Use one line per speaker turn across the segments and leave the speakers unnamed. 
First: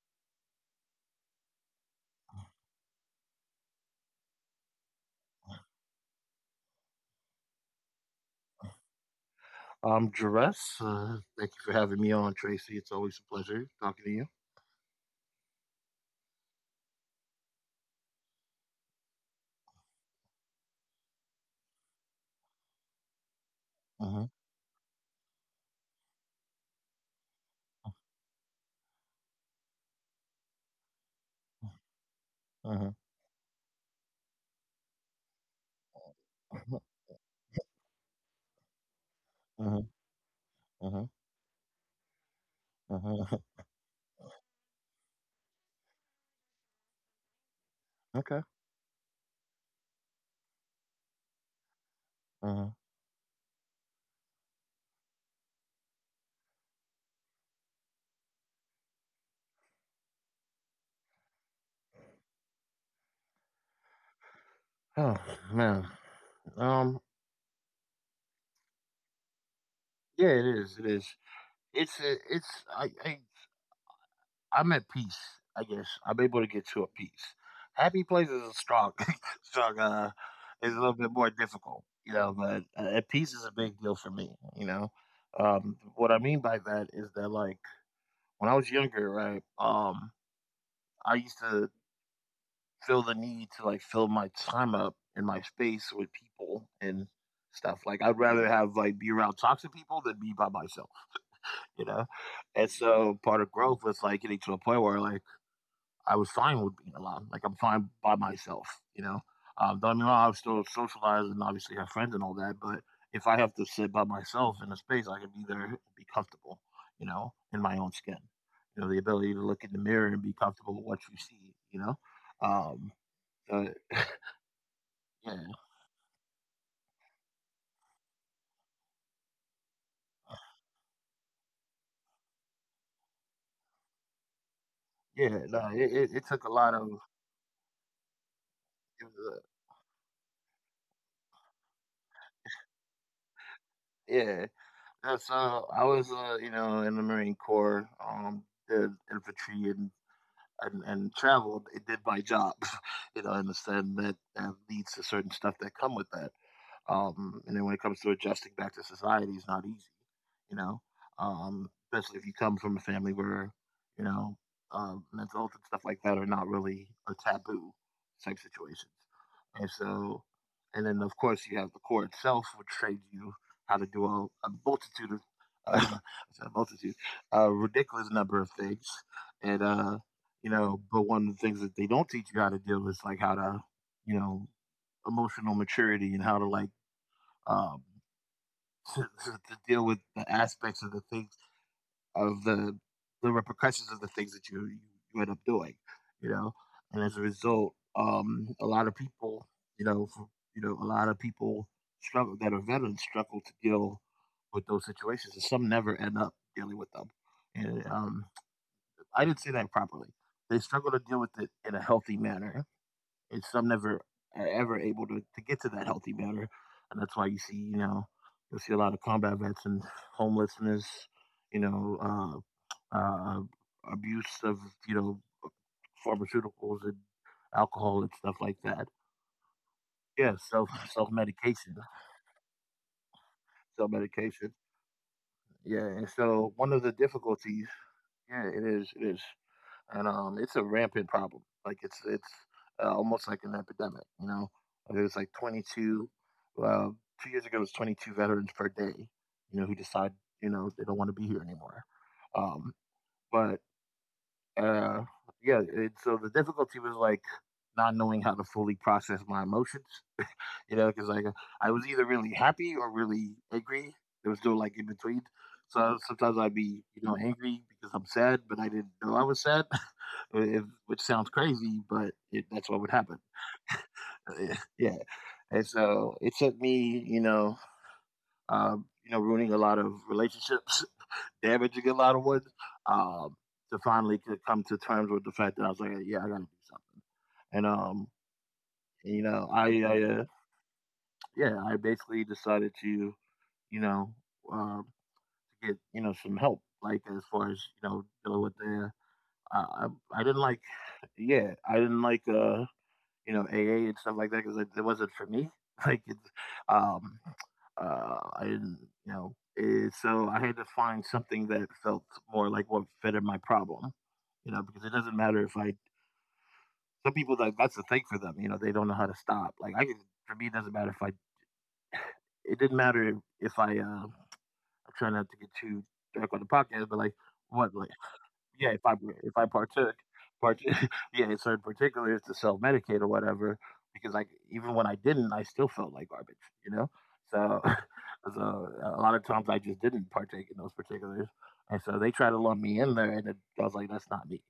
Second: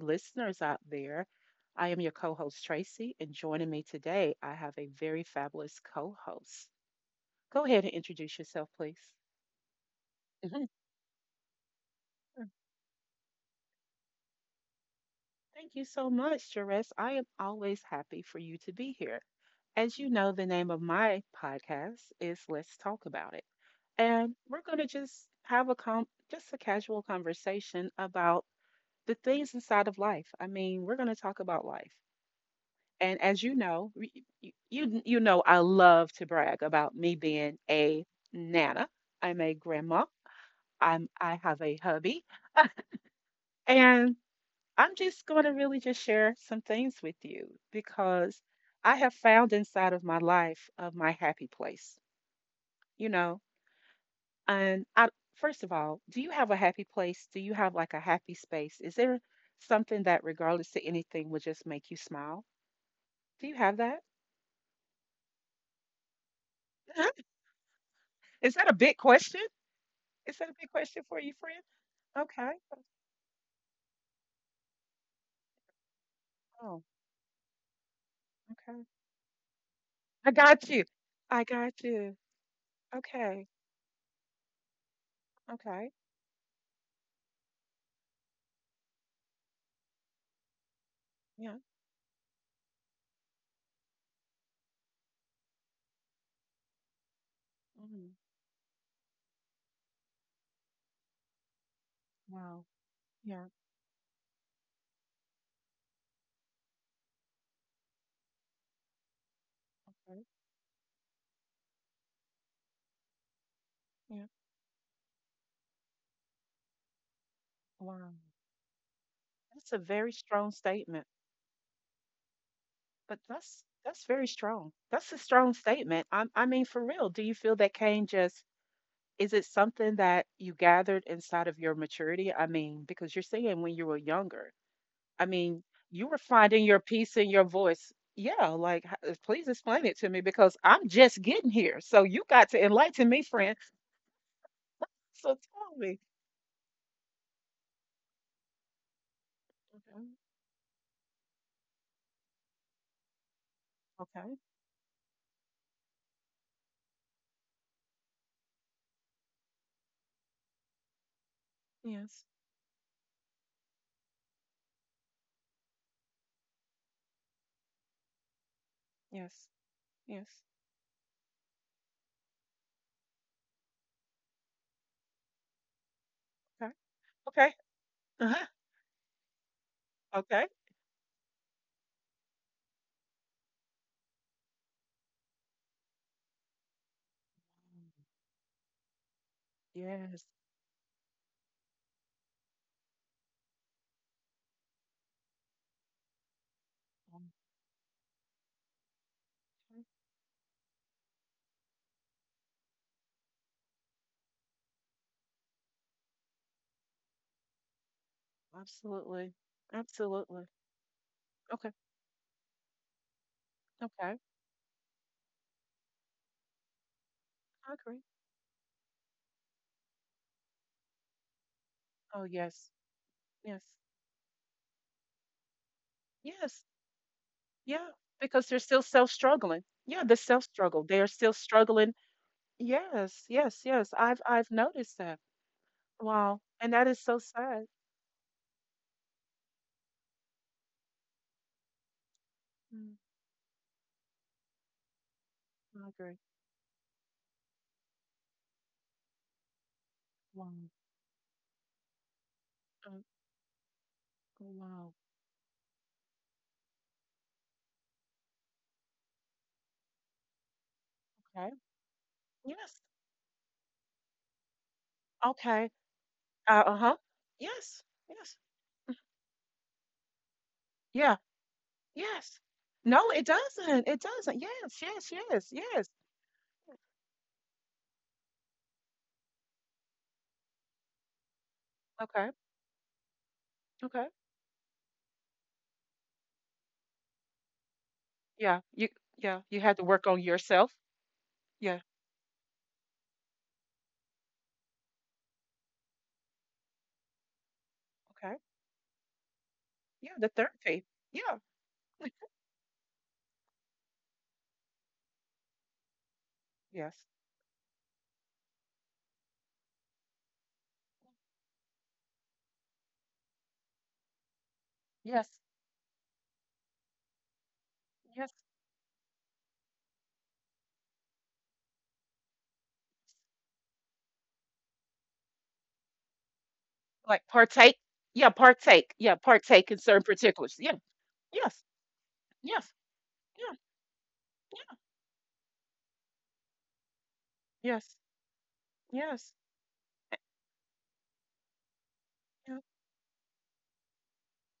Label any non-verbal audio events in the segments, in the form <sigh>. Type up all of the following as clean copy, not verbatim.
listeners out there. I am your co host, Tracy, and joining me today, I have a very fabulous co host. Go ahead and introduce yourself, please.
I'm Jerez.
Mhm.
Thank you for having me on, Tracy. It's always a pleasure talking to you.
Thank you so much, Jerez. I am always happy for you to be here. As you know, the name of my podcast is Let's Talk About It.
Uh-huh.
And we're going to just have just a casual conversation about the things inside of life. I mean, we're going to talk about life.
Uh-huh.
And as you know, you know I love to brag about me being a nana. I'm a
Uh-huh.
grandma.
Uh-huh.
I have a hubby,
Uh-huh. uh-huh. <laughs>
and I'm just going to really just share some things with you because
Okay.
I have found inside of my life of my happy place.
Uh-huh.
You know, and I first of all, do you have a happy place? Do you have like a happy space? Is there something that, regardless to anything, will just make you smile? Do you have that?
Oh man. Um.
<laughs> Is that a big question?
Yeah.
Is
It
that a big
is. It
question
is.
for you, friend?
It's.
Okay.
It's. I. I. I'm at peace. I guess I'm able to get
Oh,
to a peace. Happy places are
okay.
strong. <laughs> Strong,
I got
is a
you.
little bit more
I got
difficult.
you.
You know, but at peace
Okay.
is a big deal for me. You know.
Okay.
What I mean by that is that like when I was younger, right? I used
Yeah.
to feel the need to like fill my time up in my space with people and stuff. Like
Hmm.
I'd rather have like be around toxic people than be by myself, you know?
Wow.
And so
Yeah.
part of growth was like getting to a point where like I was fine with being alone. Like I'm fine by myself, you know. Don't get
Okay.
I'm still socialized and obviously have friends and all that, but if I have to sit by
Yeah.
myself in a space, I can be there and be comfortable, you know, in my own
Wow.
skin. You know, the ability to look
That's
in
a
the mirror
very
and be
strong
comfortable with what
statement.
you see, you know. Um,
But that's
uh,
that's
yeah,
very strong. That's a strong
<laughs>
statement. I mean, for real, do you feel that Cain just is it something that you gathered inside of your maturity? I mean, because you're saying when you were younger. I
yeah, no,
mean,
it,
you
it,
were
it took a
finding
lot
your
of,
peace in your voice. Yeah, like,
it was,
please explain it to me because I'm just getting here. So you got to enlighten me, friend.
yeah. So
So tell
I
me.
was, you know, in the Marine Corps, did infantry and
Okay.
and, and traveled. It did my job, <laughs> you know. I understand that
Okay.
that leads to certain stuff that come with that. And then when it comes to adjusting back to society, it's not easy, you know, especially
Yes.
if you come from a family where, you know, mental health and stuff like that are not really a taboo type situations.
Yes.
And so,
Yes.
and then of course you have the core itself, which trains you how to do a multitude of, <laughs> uh, a
Okay.
multitude,
Okay.
a ridiculous number
Uh-huh.
of things. And,
Okay.
you know, but one of the things that they don't teach you how to do is like how to, you know, emotional maturity and how to like, um,
Mm,
<laughs> to deal with
yes.
the aspects of of the the repercussions of the things that you end up doing, you know. And as a result, a lot of people,
Mhm.
you know, a lot of people struggle that are veterans struggle to deal with those situations, and some never end up dealing with them. And I
Absolutely.
didn't say that properly.
Absolutely.
They struggle to deal with it
Okay.
in a healthy manner. It's I'm never
Okay.
are ever able to get to that healthy manner. And that's why you see,
I
you
agree.
know, you'll see a lot of combat vets and homelessness, you know,
Oh, yes.
uh, uh,
Yes.
abuse of, you know,
Yes.
pharmaceuticals and
Yeah.
alcohol and stuff
Because they're
like
still
that.
self struggling. Yeah, the
Yeah,
self
self
struggle. They are
self
still
medication,
struggling. Yes, yes,
self
yes. I've
medication.
noticed that.
Yeah, and
Wow.
so
And
one of
that
the
is so sad.
difficulties, yeah, it is, it is. And It's a rampant problem. Like it's it's
Mm,
uh, almost like an epidemic. You know, there's like
I
22.
agree.
Uh, 2 years ago, it was 22 veterans per day. You know, who decide
Wow.
you know they don't want to be here anymore. Um,
Uh,
but
wow.
uh, yeah, so the difficulty was like not knowing how to fully process my emotions, you know, because like
Okay.
I was either really
Yes.
happy or really angry. There was no like in between.
Okay.
So sometimes I'd
Uh,
be,
uh-huh.
you know, angry
Yes.
because I'm
Yes.
sad, but I didn't know I was sad, <laughs> if, which
Yeah.
sounds crazy, but
Yes.
that's what would
No,
happen.
it doesn't. It doesn't.
<laughs>
Yes,
Yeah,
yes, yes,
and
yes.
so it took me, you know, ruining a lot of relationships, <laughs> damaging a lot of
Okay.
ones, um, to
Okay.
finally to come to terms with the fact that I was like, yeah, I gotta do something. And
Yeah. You
you
yeah,
know,
you had to work
I
on yourself.
Yeah,
Yeah.
I basically decided to, you know, uh, to get you know some help, like as far as you know
Okay.
dealing with the. Uh,
Yeah, the
I didn't like,
therapy.
<sighs>
Yeah.
yeah, I didn't like you know AA and stuff like that because it wasn't for me. <laughs> Like, it's,
Yes.
um, I didn't you know. So I had to find something that felt more like what fitted my problem, you know, because it doesn't
Yes.
matter if I. Some people like that's the thing for
Yes.
them, you know, they don't know how to stop. For me, it doesn't matter if I. It didn't matter if I. I'm trying not to get too dark on the podcast, but like
Like partake.
what like
Yeah,
yeah,
partake. Yeah,
if I
partake in certain
partook
particulars.
part
Yeah.
<laughs> yeah, in
Yes.
certain particulars to self
Yes.
medicate or
Yeah.
whatever, because like
Yeah.
even when I didn't, I still felt like garbage, you know? So
Yes.
<laughs> so a lot
Yes.
of times I just didn't partake in those particulars. And so they tried to
Yeah.
lump me in there and I was like, that's not me.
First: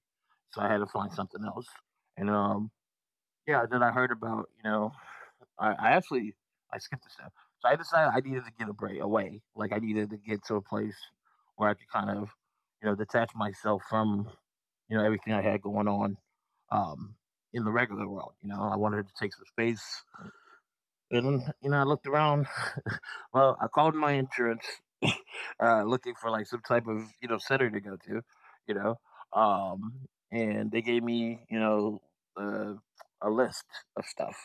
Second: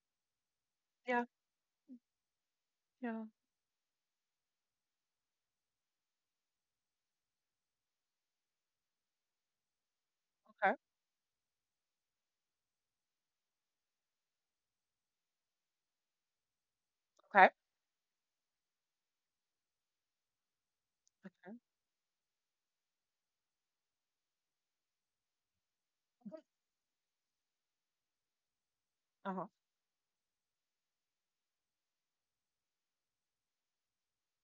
So I had to find
Yeah.
something else. And
Yeah.
Yeah, then I heard about, you know, I, I actually I skipped a step. So I decided I needed to get a break away. Like I needed to get to a
Okay.
place where I could kind of, you know, detach myself from, you know, everything I had going on um
Okay.
in the regular world. You know, I wanted to take some space. And
Okay.
you know, I looked around. <laughs> Well, I called my insurance, <laughs> looking for like some type of, you know, center to go to, you know.
Uh huh.
Um and they gave me, you know, uh, a list of stuff.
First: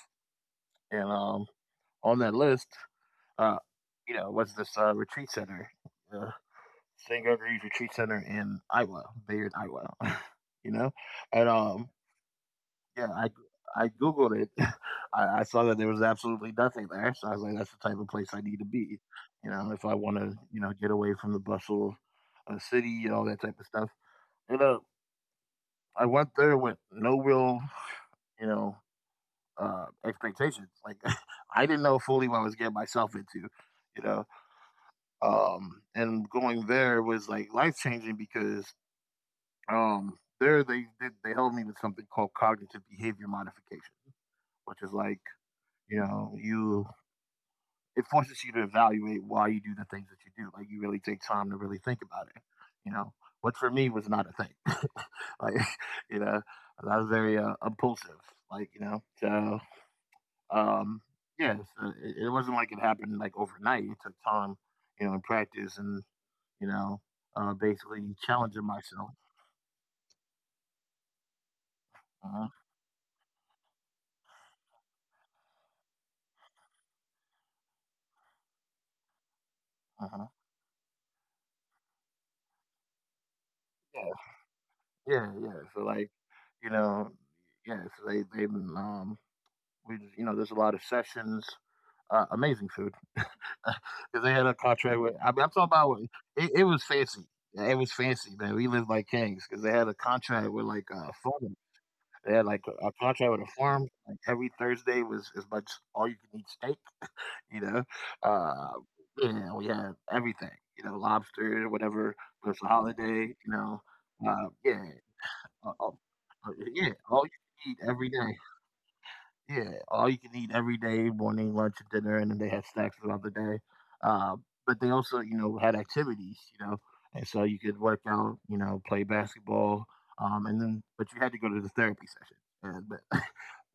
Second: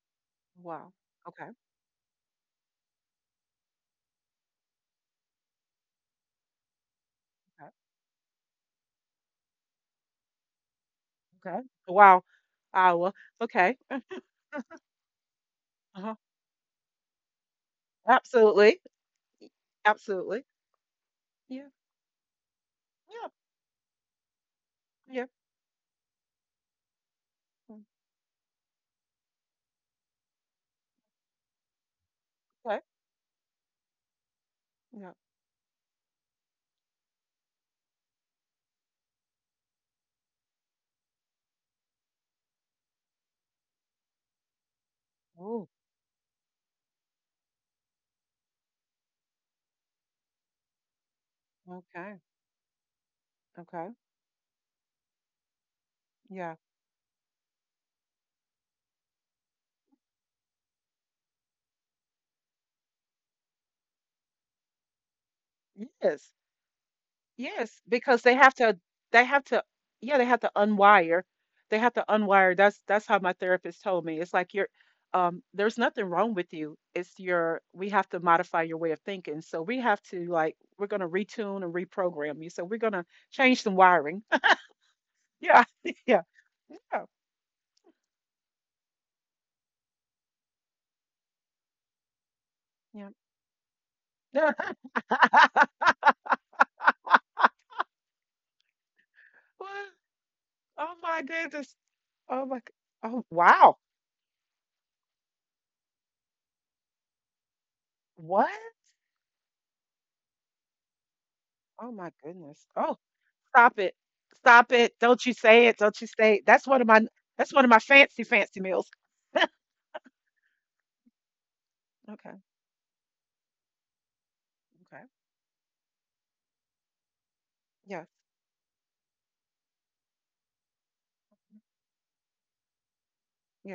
Wow.
And
Okay.
On that list, uh, you know, was this retreat center, uh, St. Gregory's
Okay.
Retreat Center in Iowa, Bayard, Iowa. <laughs> You know, and
Okay. Wow. I
yeah,
will. Okay.
I googled it. <laughs> I saw that there
Uh
was
huh.
absolutely nothing there, so I was like, that's the type of place I need to
Absolutely.
be. You know, if I want to,
Absolutely.
you know, get away from the
Yeah.
bustle of the city and
Yeah.
all that type of stuff. You know,
Yeah.
I went there with no
Mm,
real, you know, expectations. Like <laughs> I didn't know fully what
okay.
I was getting myself into. You know,
Yeah.
and going there was like life changing because there they did they helped me with something called cognitive behavior modification, which is like
Oh.
you know you it forces you to evaluate why you do the things that you do, like you really take time to really think
Okay.
about it, you know, what for
Okay.
me was not a thing. <laughs> Like you
Yeah.
know I was very impulsive like you know so um yeah so it wasn't like it happened like overnight, it took time, you know, and practice and
Yes.
you know,
Yes,
basically
because
challenging myself.
they have to yeah, they have to unwire. They have to unwire.
Uh-huh,
That's how my therapist told me. It's like you're, there's nothing wrong with you. It's your we have to modify your way of thinking. So we have to
uh-huh.
like we're going to retune and reprogram you. So we're going to change some wiring. <laughs>
Yeah, yeah, yeah.
Yeah. <laughs>
So
Yeah.
like,
Yeah.
you know, yeah. So they We just, you know there's a lot of sessions. Amazing food <laughs> because they had
Yeah.
a
<laughs>
contract with. I mean, I'm talking about It was fancy. Yeah, it was fancy, man. We lived like kings because they
What?
had a contract with like
Oh
a
my
farm.
goodness.
They
Oh
had
my
like
g-
a
Oh
contract with a
wow.
farm. Like every Thursday was as much all you can eat steak, you know?
What?
Uh, yeah, we had everything, you know, lobster,
Oh my
whatever, there's
goodness.
a
Oh
holiday, you
stop
know?
it.
Uh,
Stop
yeah,
it. Don't you say it.
uh, uh,
Don't you say it! That's one of
yeah,
my
all you
that's one of
can
my
eat every
fancy,
day.
fancy meals. <laughs>
Yeah, all you can eat every day, morning, lunch, and dinner, and
Okay.
then they had snacks throughout the day. Uh, but they
Okay.
also, you know, had activities, you know, and so you could work
Yes.
out, you know, play basketball, and then but you had to go to the therapy session. And but <laughs>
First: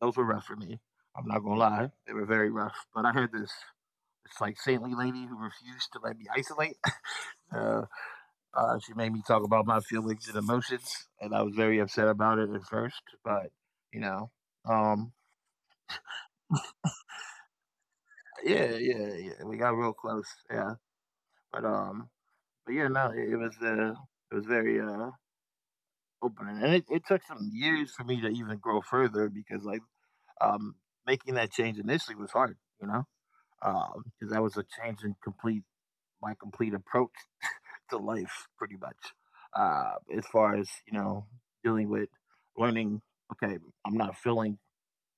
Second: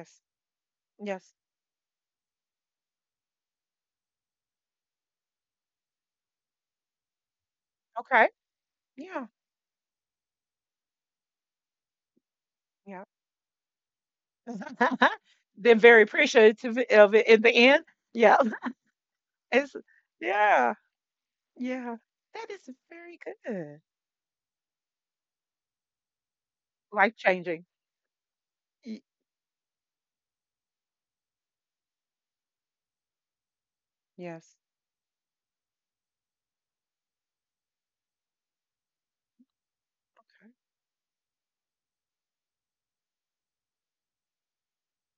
Those were rough for me. I'm
Yes.
not gonna lie, they were very rough. But I had this, it's like saintly lady who refused to let me isolate. <laughs> Uh,
Okay.
she made me
Yeah.
talk about my feelings and emotions, and I was very upset about it at first.
Yeah.
But you know, um,
<laughs> Then very appreciative of it in the end. Yeah.
yeah,
<laughs>
yeah, yeah, we got
It's
real close. Yeah,
yeah.
but
Yeah.
um,
That
but
is
yeah, no,
very good.
it was very open, and it took
Life
some
changing.
years for me to even grow
Y-
further because like um making that change initially was hard, you know, because that was
Yes.
a change in complete my complete approach to life pretty much. As
Okay.
far as you know, dealing with learning. Okay, I'm not feeling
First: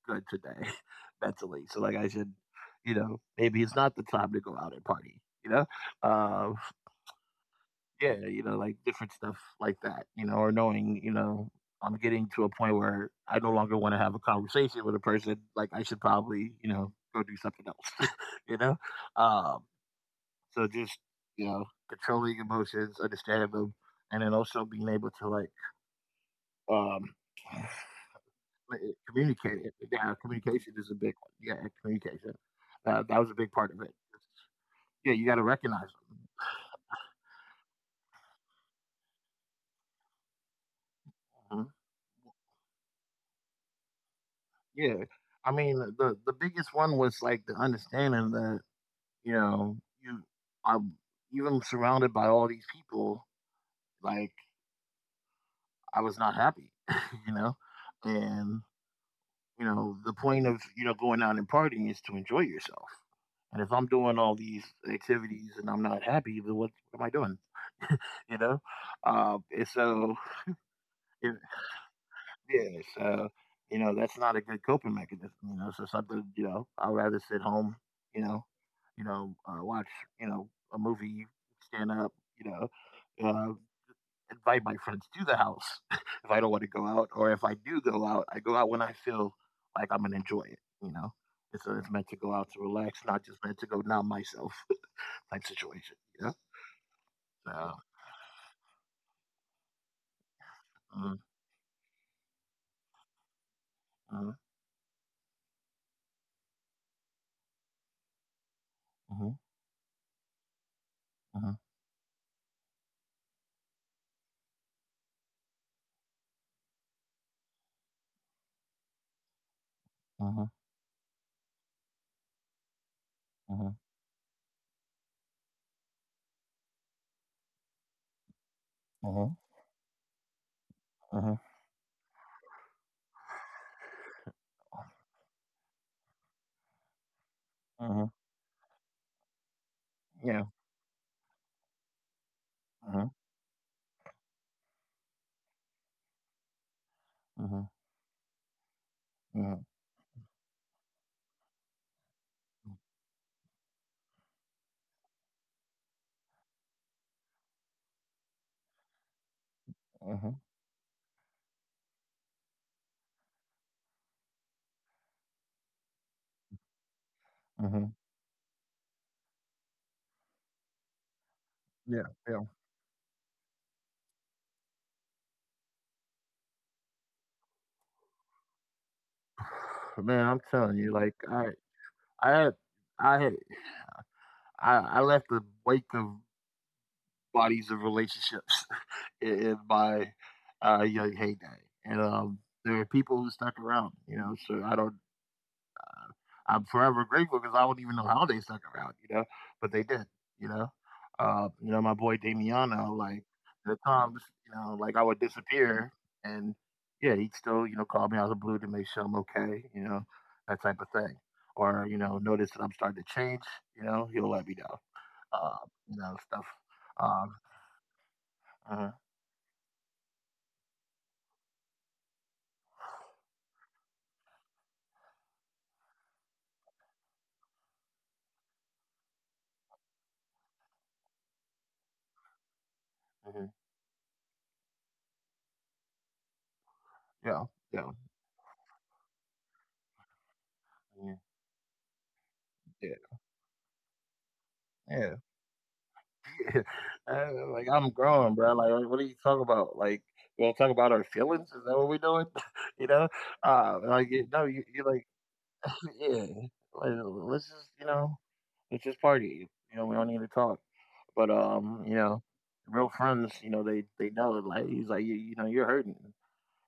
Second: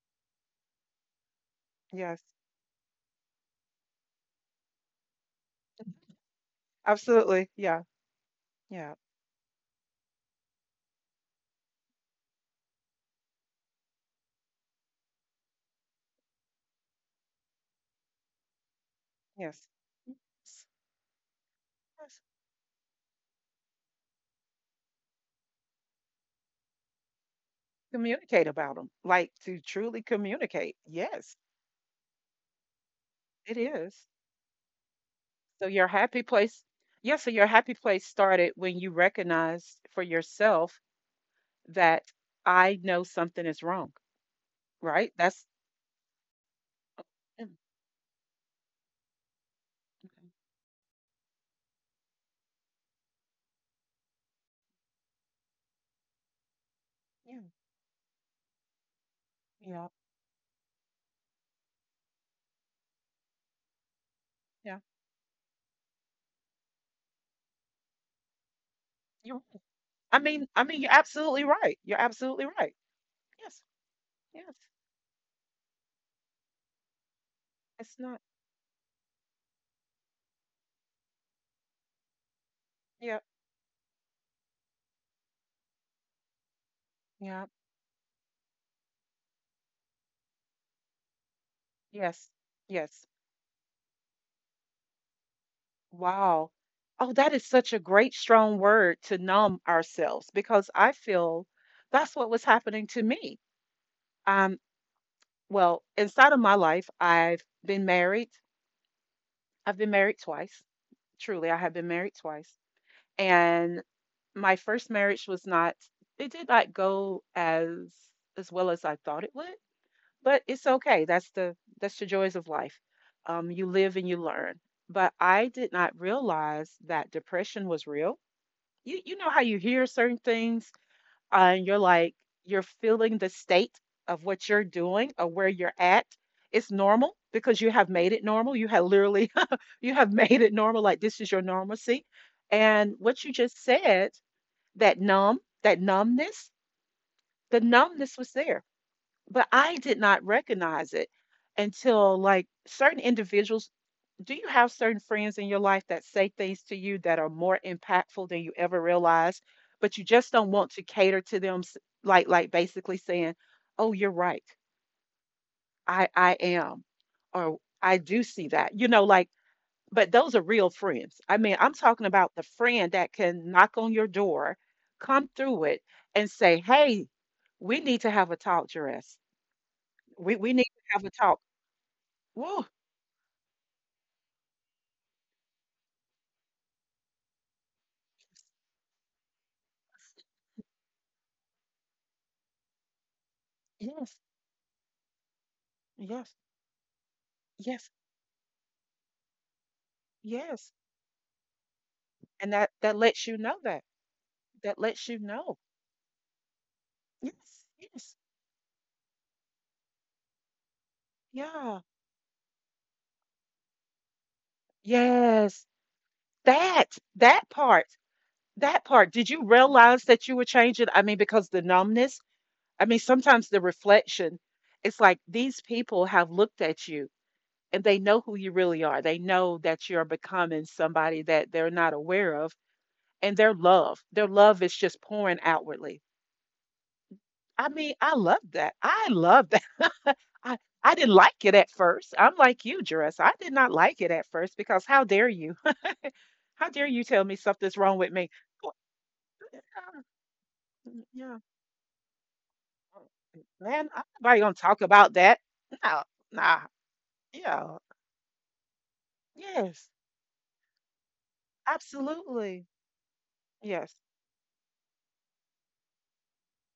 good today <laughs> mentally, so like I
Yes.
should, you know, maybe it's not the time to go out and party. You know, uh,
Absolutely. Yeah.
yeah, you know, like
Yeah.
different stuff like that. You know, or knowing, you know, I'm getting to a point where I no longer want to have a conversation with a person. Like I should probably, go do something else. <laughs> you know, um,
Yes.
so
Yes.
just,
Yes.
controlling emotions, understanding them, and then also being able to um
Communicate about them. Like
communicate.
to
It.
truly
Yeah, communication
communicate.
is a big one.
Yes.
Yeah, communication. That was a big
It
part of it.
is.
Yeah, you got to
So
recognize
your happy place, yeah, so your happy place started when you recognized for yourself
them. Mhm.
that I know something is wrong,
Yeah,
right?
I
That's
mean the biggest one was like the
Mm,
understanding that you know you
okay.
I'm even surrounded by all these people like I was not happy, <laughs> you
Yeah,
know, and
yeah,
the point of going out and partying is to enjoy yourself. And if I'm doing all
yeah.
these activities and I'm not happy, then what am I doing? You know?
You,
uh. and so,
I mean, you're absolutely
it,
right. You're absolutely right.
yeah, so,
Yes,
you know, that's not
yes.
a good coping mechanism, you know? So something, you know, I'd rather sit home,
It's not.
you know, watch, you know, a movie, stand up,
Yeah,
uh, invite my friends to the house <laughs> if I don't want to go out.
yeah.
Or if I do go out, I go out when I feel like I'm going to enjoy it, you know? It's meant
Yes,
to go out to
yes.
relax, not just meant to go numb myself <laughs> type situation.
Wow. Oh, that is such a
Yeah.
great, strong word to numb ourselves because I
Mhm,
feel that's what was happening to me.
mhm,
Um, Well, inside of my life, I've been married.
mhm,
I've been married twice. Truly, I have
mhm,
been married twice. And my first marriage was not, it did not go as well as I thought it would, but it's
mhm,
okay. That's the joys of life. You
mhm,
live and you learn. But I did not realize that depression was real. You know how
mhm,
you hear certain things
mhm,
and you're like you're feeling the state of what you're doing or where you're at, it's normal because you have made
mhm,
it normal. You have literally <laughs> you have made it
yeah,
normal, like this is your normalcy. And
mhm,
what you just said, that numb, that numbness, the
mhm,
numbness was there but
mhm,
I did not recognize it until like certain individuals. Do you have certain friends in your life that say things to you that are more impactful than you ever realized, but you just
mhm,
don't want to cater to them, like basically saying, "Oh, you're right. I am," or
mhm,
"I do see that." You know, like, but those are real friends. I mean, I'm
yeah,
talking about
yeah.
the friend that can knock on your door, come through it, and say, "Hey, we need to have a talk, Jerez.
<sighs> Man,
We
I'm
we need
telling
to
you,
have a talk."
I had,
Whoa,
I had, I left the wake of bodies of relationships <laughs> in my young heyday, and there are people who stuck
yes,
around, you know. So I don't,
yes,
I'm forever grateful
yes,
because I don't even know how they stuck around, you know, but they did,
yes.
you know. You know, my
And
boy
that lets
Damiano,
you know
like
that.
the times,
That
you
lets
know,
you
like I would
know.
disappear and yeah, he'd
Yes,
still, you know,
yes,
call me out of the blue to make sure I'm okay, you know, that type of thing.
yeah,
Or, you know, notice that I'm starting to change, you know, he'll let me know.
yes.
Uh, you know, stuff.
That that
Um,
part, that part.
uh,
Did you realize that you were changing? I mean, because the numbness. I mean, sometimes the reflection. It's like these people have looked at you and they know who you really are. They know that you're becoming somebody that they're not aware of, and
mhm,
their love is just pouring outwardly.
yeah,
I mean,
yeah,
I love that. I love that. <laughs> I I didn't
yeah,
like it at first. I'm like you, Jerris. I did not like it at first because how
yeah.
dare you? <laughs> How dare you
<laughs>
tell me something's
I'm
wrong with me?
grown, bro.
Well,
Like, what are you talking about? Like, you want to talk about our
yeah,
feelings? Is that what we're doing? <laughs> you
uh,
know?
man, I'm nobody
No,
gonna talk
you like,
about that.
<clears throat>
No,
<laughs> yeah,
nah,
like,
yeah,
let's just party. You
yes,
know, we don't need to talk. But, you know,
absolutely,
real friends, you know,
yes,
they know, like, he's like, you know, you're hurting.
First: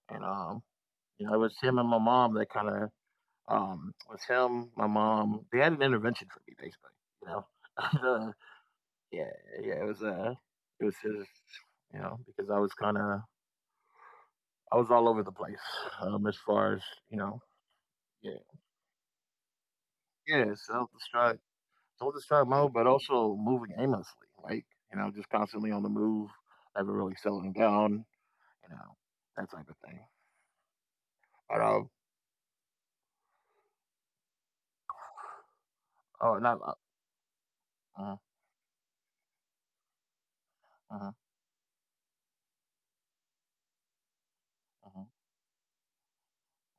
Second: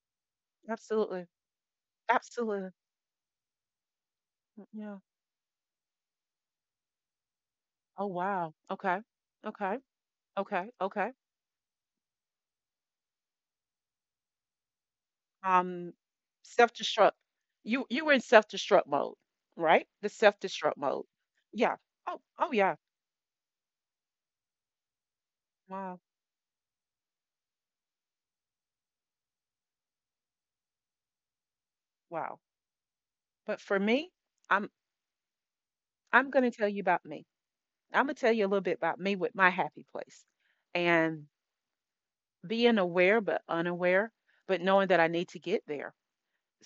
And,
absolutely,
you know, it was him and my mom that
absolutely,
it was him, my
yeah.
mom. They had an intervention for me, basically, you
Oh
know? <laughs>
wow. Okay,
Yeah, yeah,
okay, okay,
it was
okay.
his, you know, because I was all over the place,
um
as far as, you
Self-destruct,
know.
you were in
Yeah,
self-destruct mode, right, the
yeah,
self-destruct mode.
self-destruct
Yeah. Oh, oh
mode,
yeah.
but also moving aimlessly, like, you know, just constantly on the
Wow.
move, never really settling down, you know, that type of thing. But,
Wow. But for me, i'm
oh,
I'm going
not
to tell you about me.
uh-huh,
I'm going to tell you a little bit about me with my happy place.
uh-huh,
And being aware but unaware, but knowing
uh-huh,
that I need to get there.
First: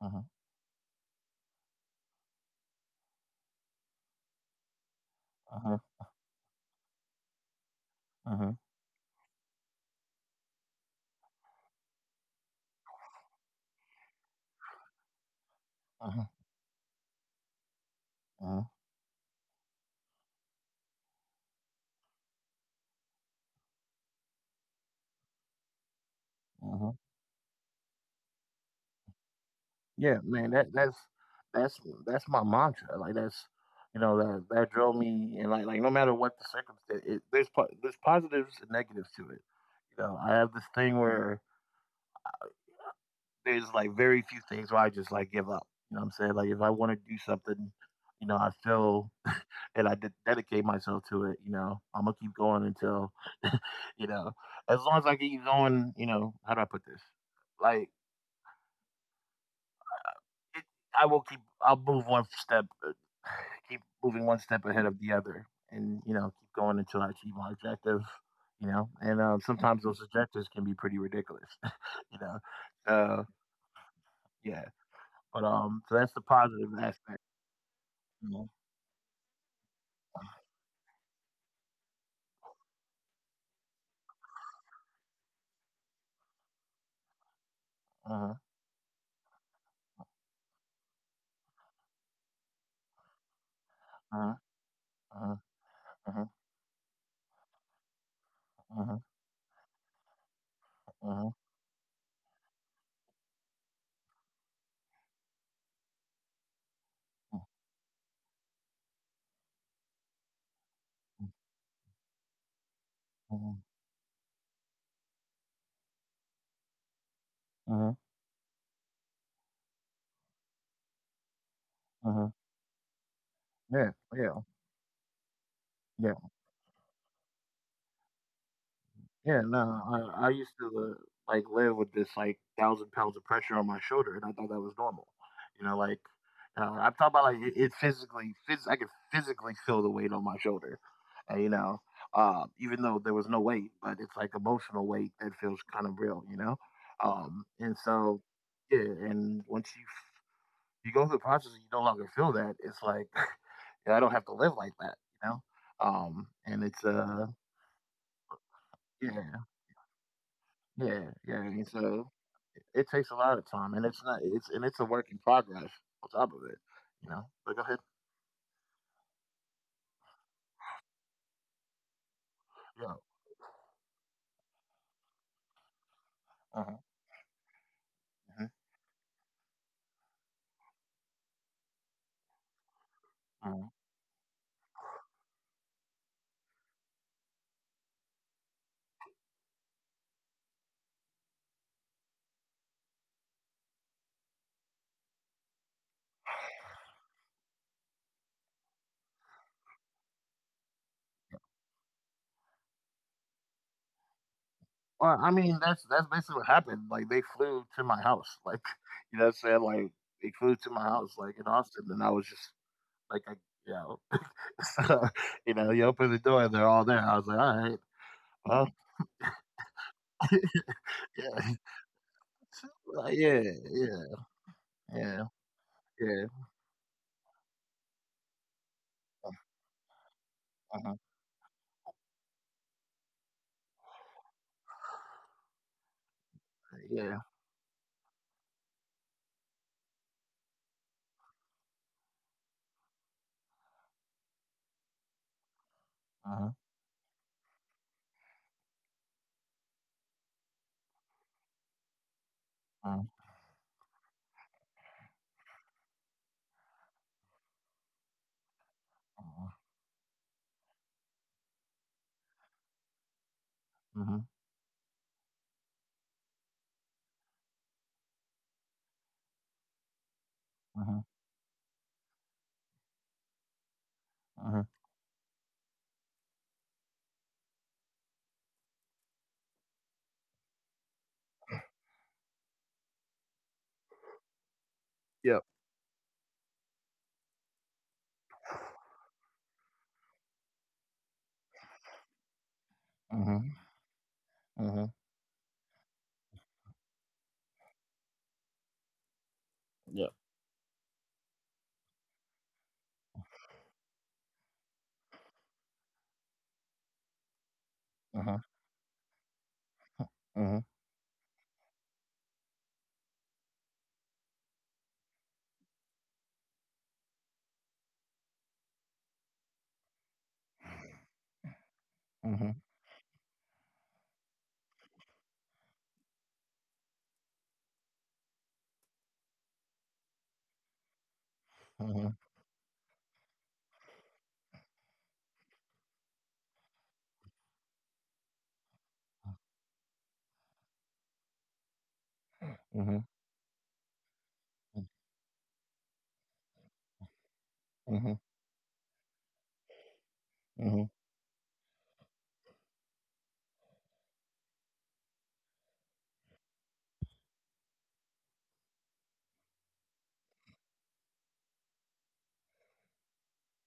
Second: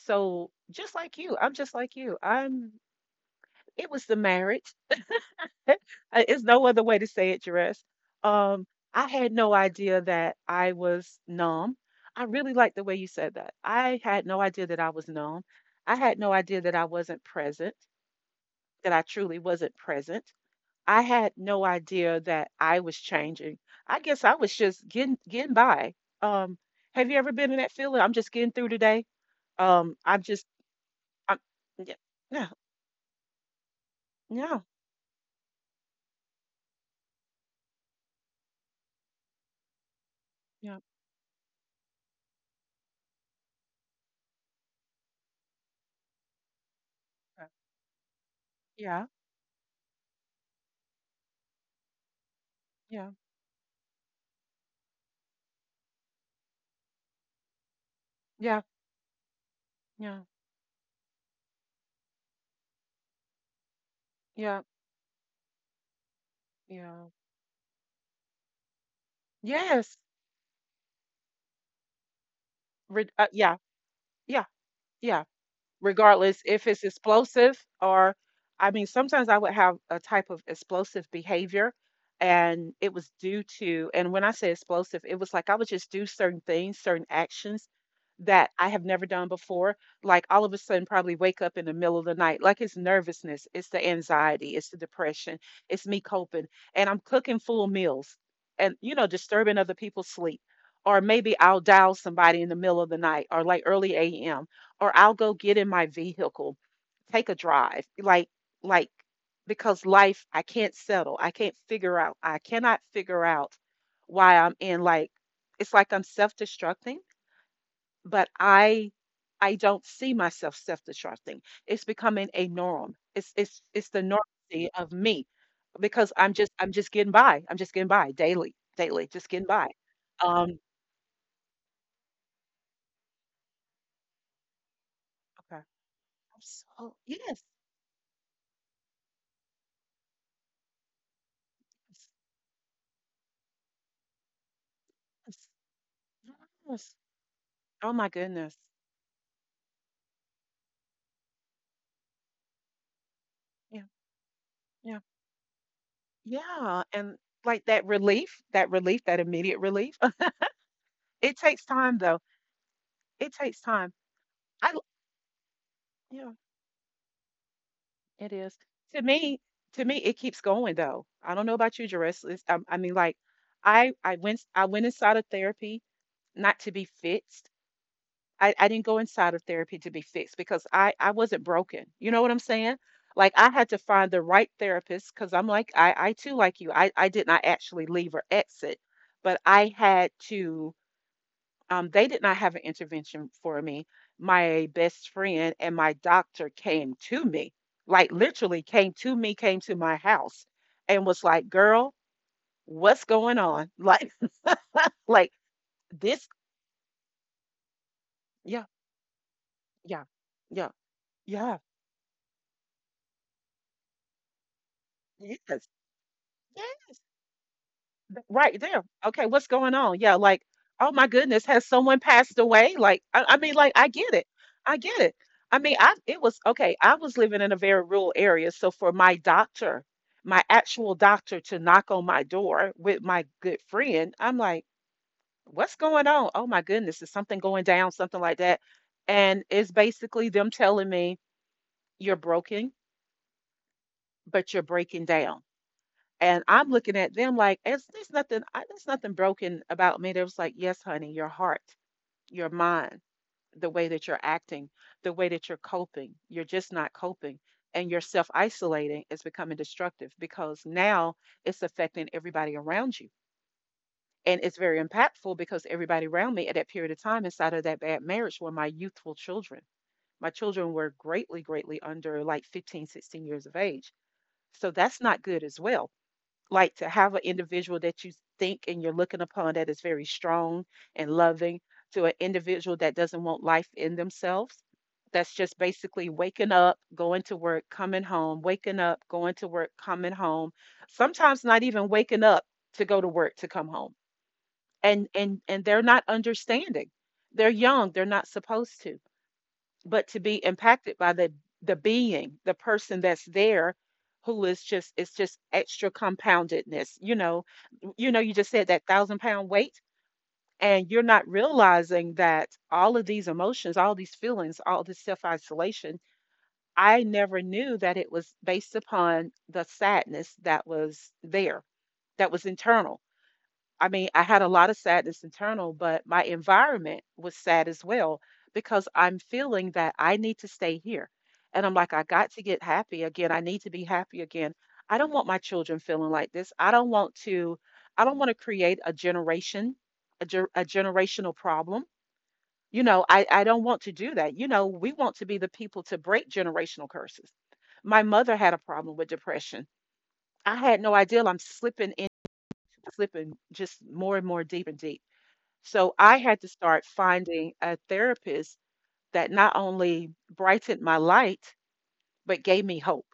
uh-huh,
just like you, I'm just like you. I'm It was the marriage.
uh-huh,
It's no other way to say it, Jerez.
uh-huh,
Um, I had no idea that I was numb. I really like the way you said that. I had no idea that I was numb. I had
uh-huh,
no idea that I wasn't present,
uh-huh,
that I truly wasn't present. I had no idea that I was changing. I guess I was just getting getting by. Um,
uh-huh.
have you ever been in that feeling? I'm just getting through today. Um,
Yeah,
I'm just,
man,
I'm,
that's
yeah,
that's my
yeah,
mantra. Like that's that
yeah,
that drove me, and no matter what the circumstance, there's there's positives and negatives to it. You know, I have this
yeah,
thing where there's like very few things where I just like give up. You know what I'm saying? Like if I want to do something, you know, I
yeah,
feel <laughs> and I did dedicate myself to it. You know, I'm gonna keep going
yeah,
until <laughs> you know, as long as I keep going. You know, how do I put this? Like
yeah, yeah,
it, I will keep. I'll move one step, keep moving one
yeah.
step ahead of the other, and you know, keep going until
Yeah.
I achieve my objective. You know, and sometimes
Yes.
those objectives can be pretty ridiculous. <laughs> You know, so
Yeah. Yeah.
yeah,
Yeah.
but so that's the
Regardless if
positive
it's
aspect.
explosive or
You know,
I mean, sometimes I would have a type of explosive behavior, and it was due to, and when I say explosive, it was like I would just do certain things, certain actions
uh huh,
that I have never done before. Like all of a sudden, probably wake up in the middle of the night. Like it's nervousness, it's the
uh
anxiety, it's the depression,
huh,
it's me
uh huh,
coping, and I'm cooking full meals and,
uh
you
huh,
know, disturbing other people's sleep. Or
uh huh,
maybe I'll dial somebody in the middle of the night or like early AM or I'll go get in my vehicle, take a drive. Like, because life, I can't settle. I can't figure out. I cannot figure out
uh
why I'm in like, it's like I'm self-destructing,
huh,
but I don't see myself self-destructing. It's
uh huh.
becoming a norm. It's
Yeah,
the
yeah,
normalcy of me because
yeah.
I'm just getting by. I'm just getting by daily, daily, just
Yeah,
getting
no,
by.
I I used
Um,
to, uh, like, live with this, like, 1,000 pounds of pressure on my shoulder, and I thought that was normal.
okay.
You know, like,
I'm so
I'm talking about,
yes,
like, it physically phys I could physically feel the weight on my shoulder, and, you know,
yes,
even though there was no weight, but it's, like, emotional weight that
yes.
feels kind of real, you know?
Yes. Oh my
And
goodness.
so, yeah, and once you go through the process and you no longer feel that, it's like,
Yeah,
<laughs> I don't have to live
yeah.
like that, you know?
Yeah,
And it's,
and, like, that relief, that relief, that immediate
yeah,
relief. <laughs> It
yeah, yeah,
takes
and
time, though.
so it
It
takes a
takes
lot of
time.
time, and it's not.
I
It's
l
and it's a work in progress
yeah,
on top of it. You know. But go ahead.
it is. To me to me, it keeps going, though. I don't know about you, Jerris, it's I mean, like,
Yeah.
I went I went inside of therapy not to be
Uh-huh.
fixed. I,
Mhm,
I didn't go inside of therapy to be fixed because I wasn't broken. You know what I'm saying? Like I had to
mhm.
find the right therapist because I'm like, I too, like you, I did not actually leave or exit, but I had to, they did not have an intervention for me. My best friend and my doctor came to me, like literally came to me, came to my house and was like, girl, what's going on? <laughs> Like, <laughs>
Well,
like
I mean, that's
this.
basically what happened. Like they flew to my house. Like
Yeah.
<laughs> you know, what I'm saying like
Yeah.
they flew
Yeah.
to my house, like in
Yeah.
Austin, and I was just like, I, you know, <laughs> so, you
Yes.
know, you open the door and they're all
Yes.
there. I was like, all right,
Right
well,
there. Okay, what's going on? Yeah, like, oh my
<laughs>
goodness,
yeah,
has someone passed away?
<laughs>
Like,
Like,
I
yeah,
mean, like, I
yeah,
get it. I get it.
yeah,
I mean, I it
yeah,
was okay. I was living in a very rural area, so for my doctor, my actual
uh-huh,
doctor, to knock on my door with my good friend, I'm like, what's going on? Oh my goodness, is
yeah,
something going down? Something like that, and it's basically them telling me you're broken, but you're breaking down. And
uh-huh,
I'm looking at them like, it's there's nothing, there's nothing broken about me. They was like, yes, honey, your heart, your mind,
uh-huh,
the way that you're acting, the way that you're coping, you're just not coping. And you're self isolating is becoming destructive because now it's affecting everybody around you.
uh-huh,
And it's very impactful because everybody around me at that period of time inside of that bad marriage were my youthful children. My children were
uh-huh,
greatly, greatly under like 15, 16 years of age.
uh-huh,
So that's not good as well, like to have an individual that you think and you're looking upon that is very strong and loving, to an individual that doesn't want life in themselves. That's
yep,
just basically waking up, going to work, coming home, waking up, going to work, coming home. Sometimes not even waking up to go to work
uh-huh,
to come home.
uh-huh,
And they're not understanding. They're young, they're not supposed to. But
yeah.
to be impacted by the being, the person that's there who is just, it's just extra compoundedness, you
Uh-huh,
just said, that 1,000-pound weight,
Uh
and you're not realizing that all of these emotions, all these feelings, all this self isolation, I never knew that it was based upon the sadness that was there, that was
Uh
internal. I mean, I had a lot of sadness internal, but my environment was sad as well because I'm feeling that I need to stay here. And I'm like,
Uh
I
huh.
got to get happy again. I need to be happy again. I don't want my children feeling like this. I don't want to create a generation, a generational problem. You
huh. huh. huh.
know, I don't want to do that. You know, we want to be the people to break generational curses.
Uh
My
huh.
mother had a problem with depression. I
Uh
had
huh.
no idea I'm slipping in, slipping just more and more deep and deep. So I had to start finding a therapist that not only brightened my light, but gave me hope.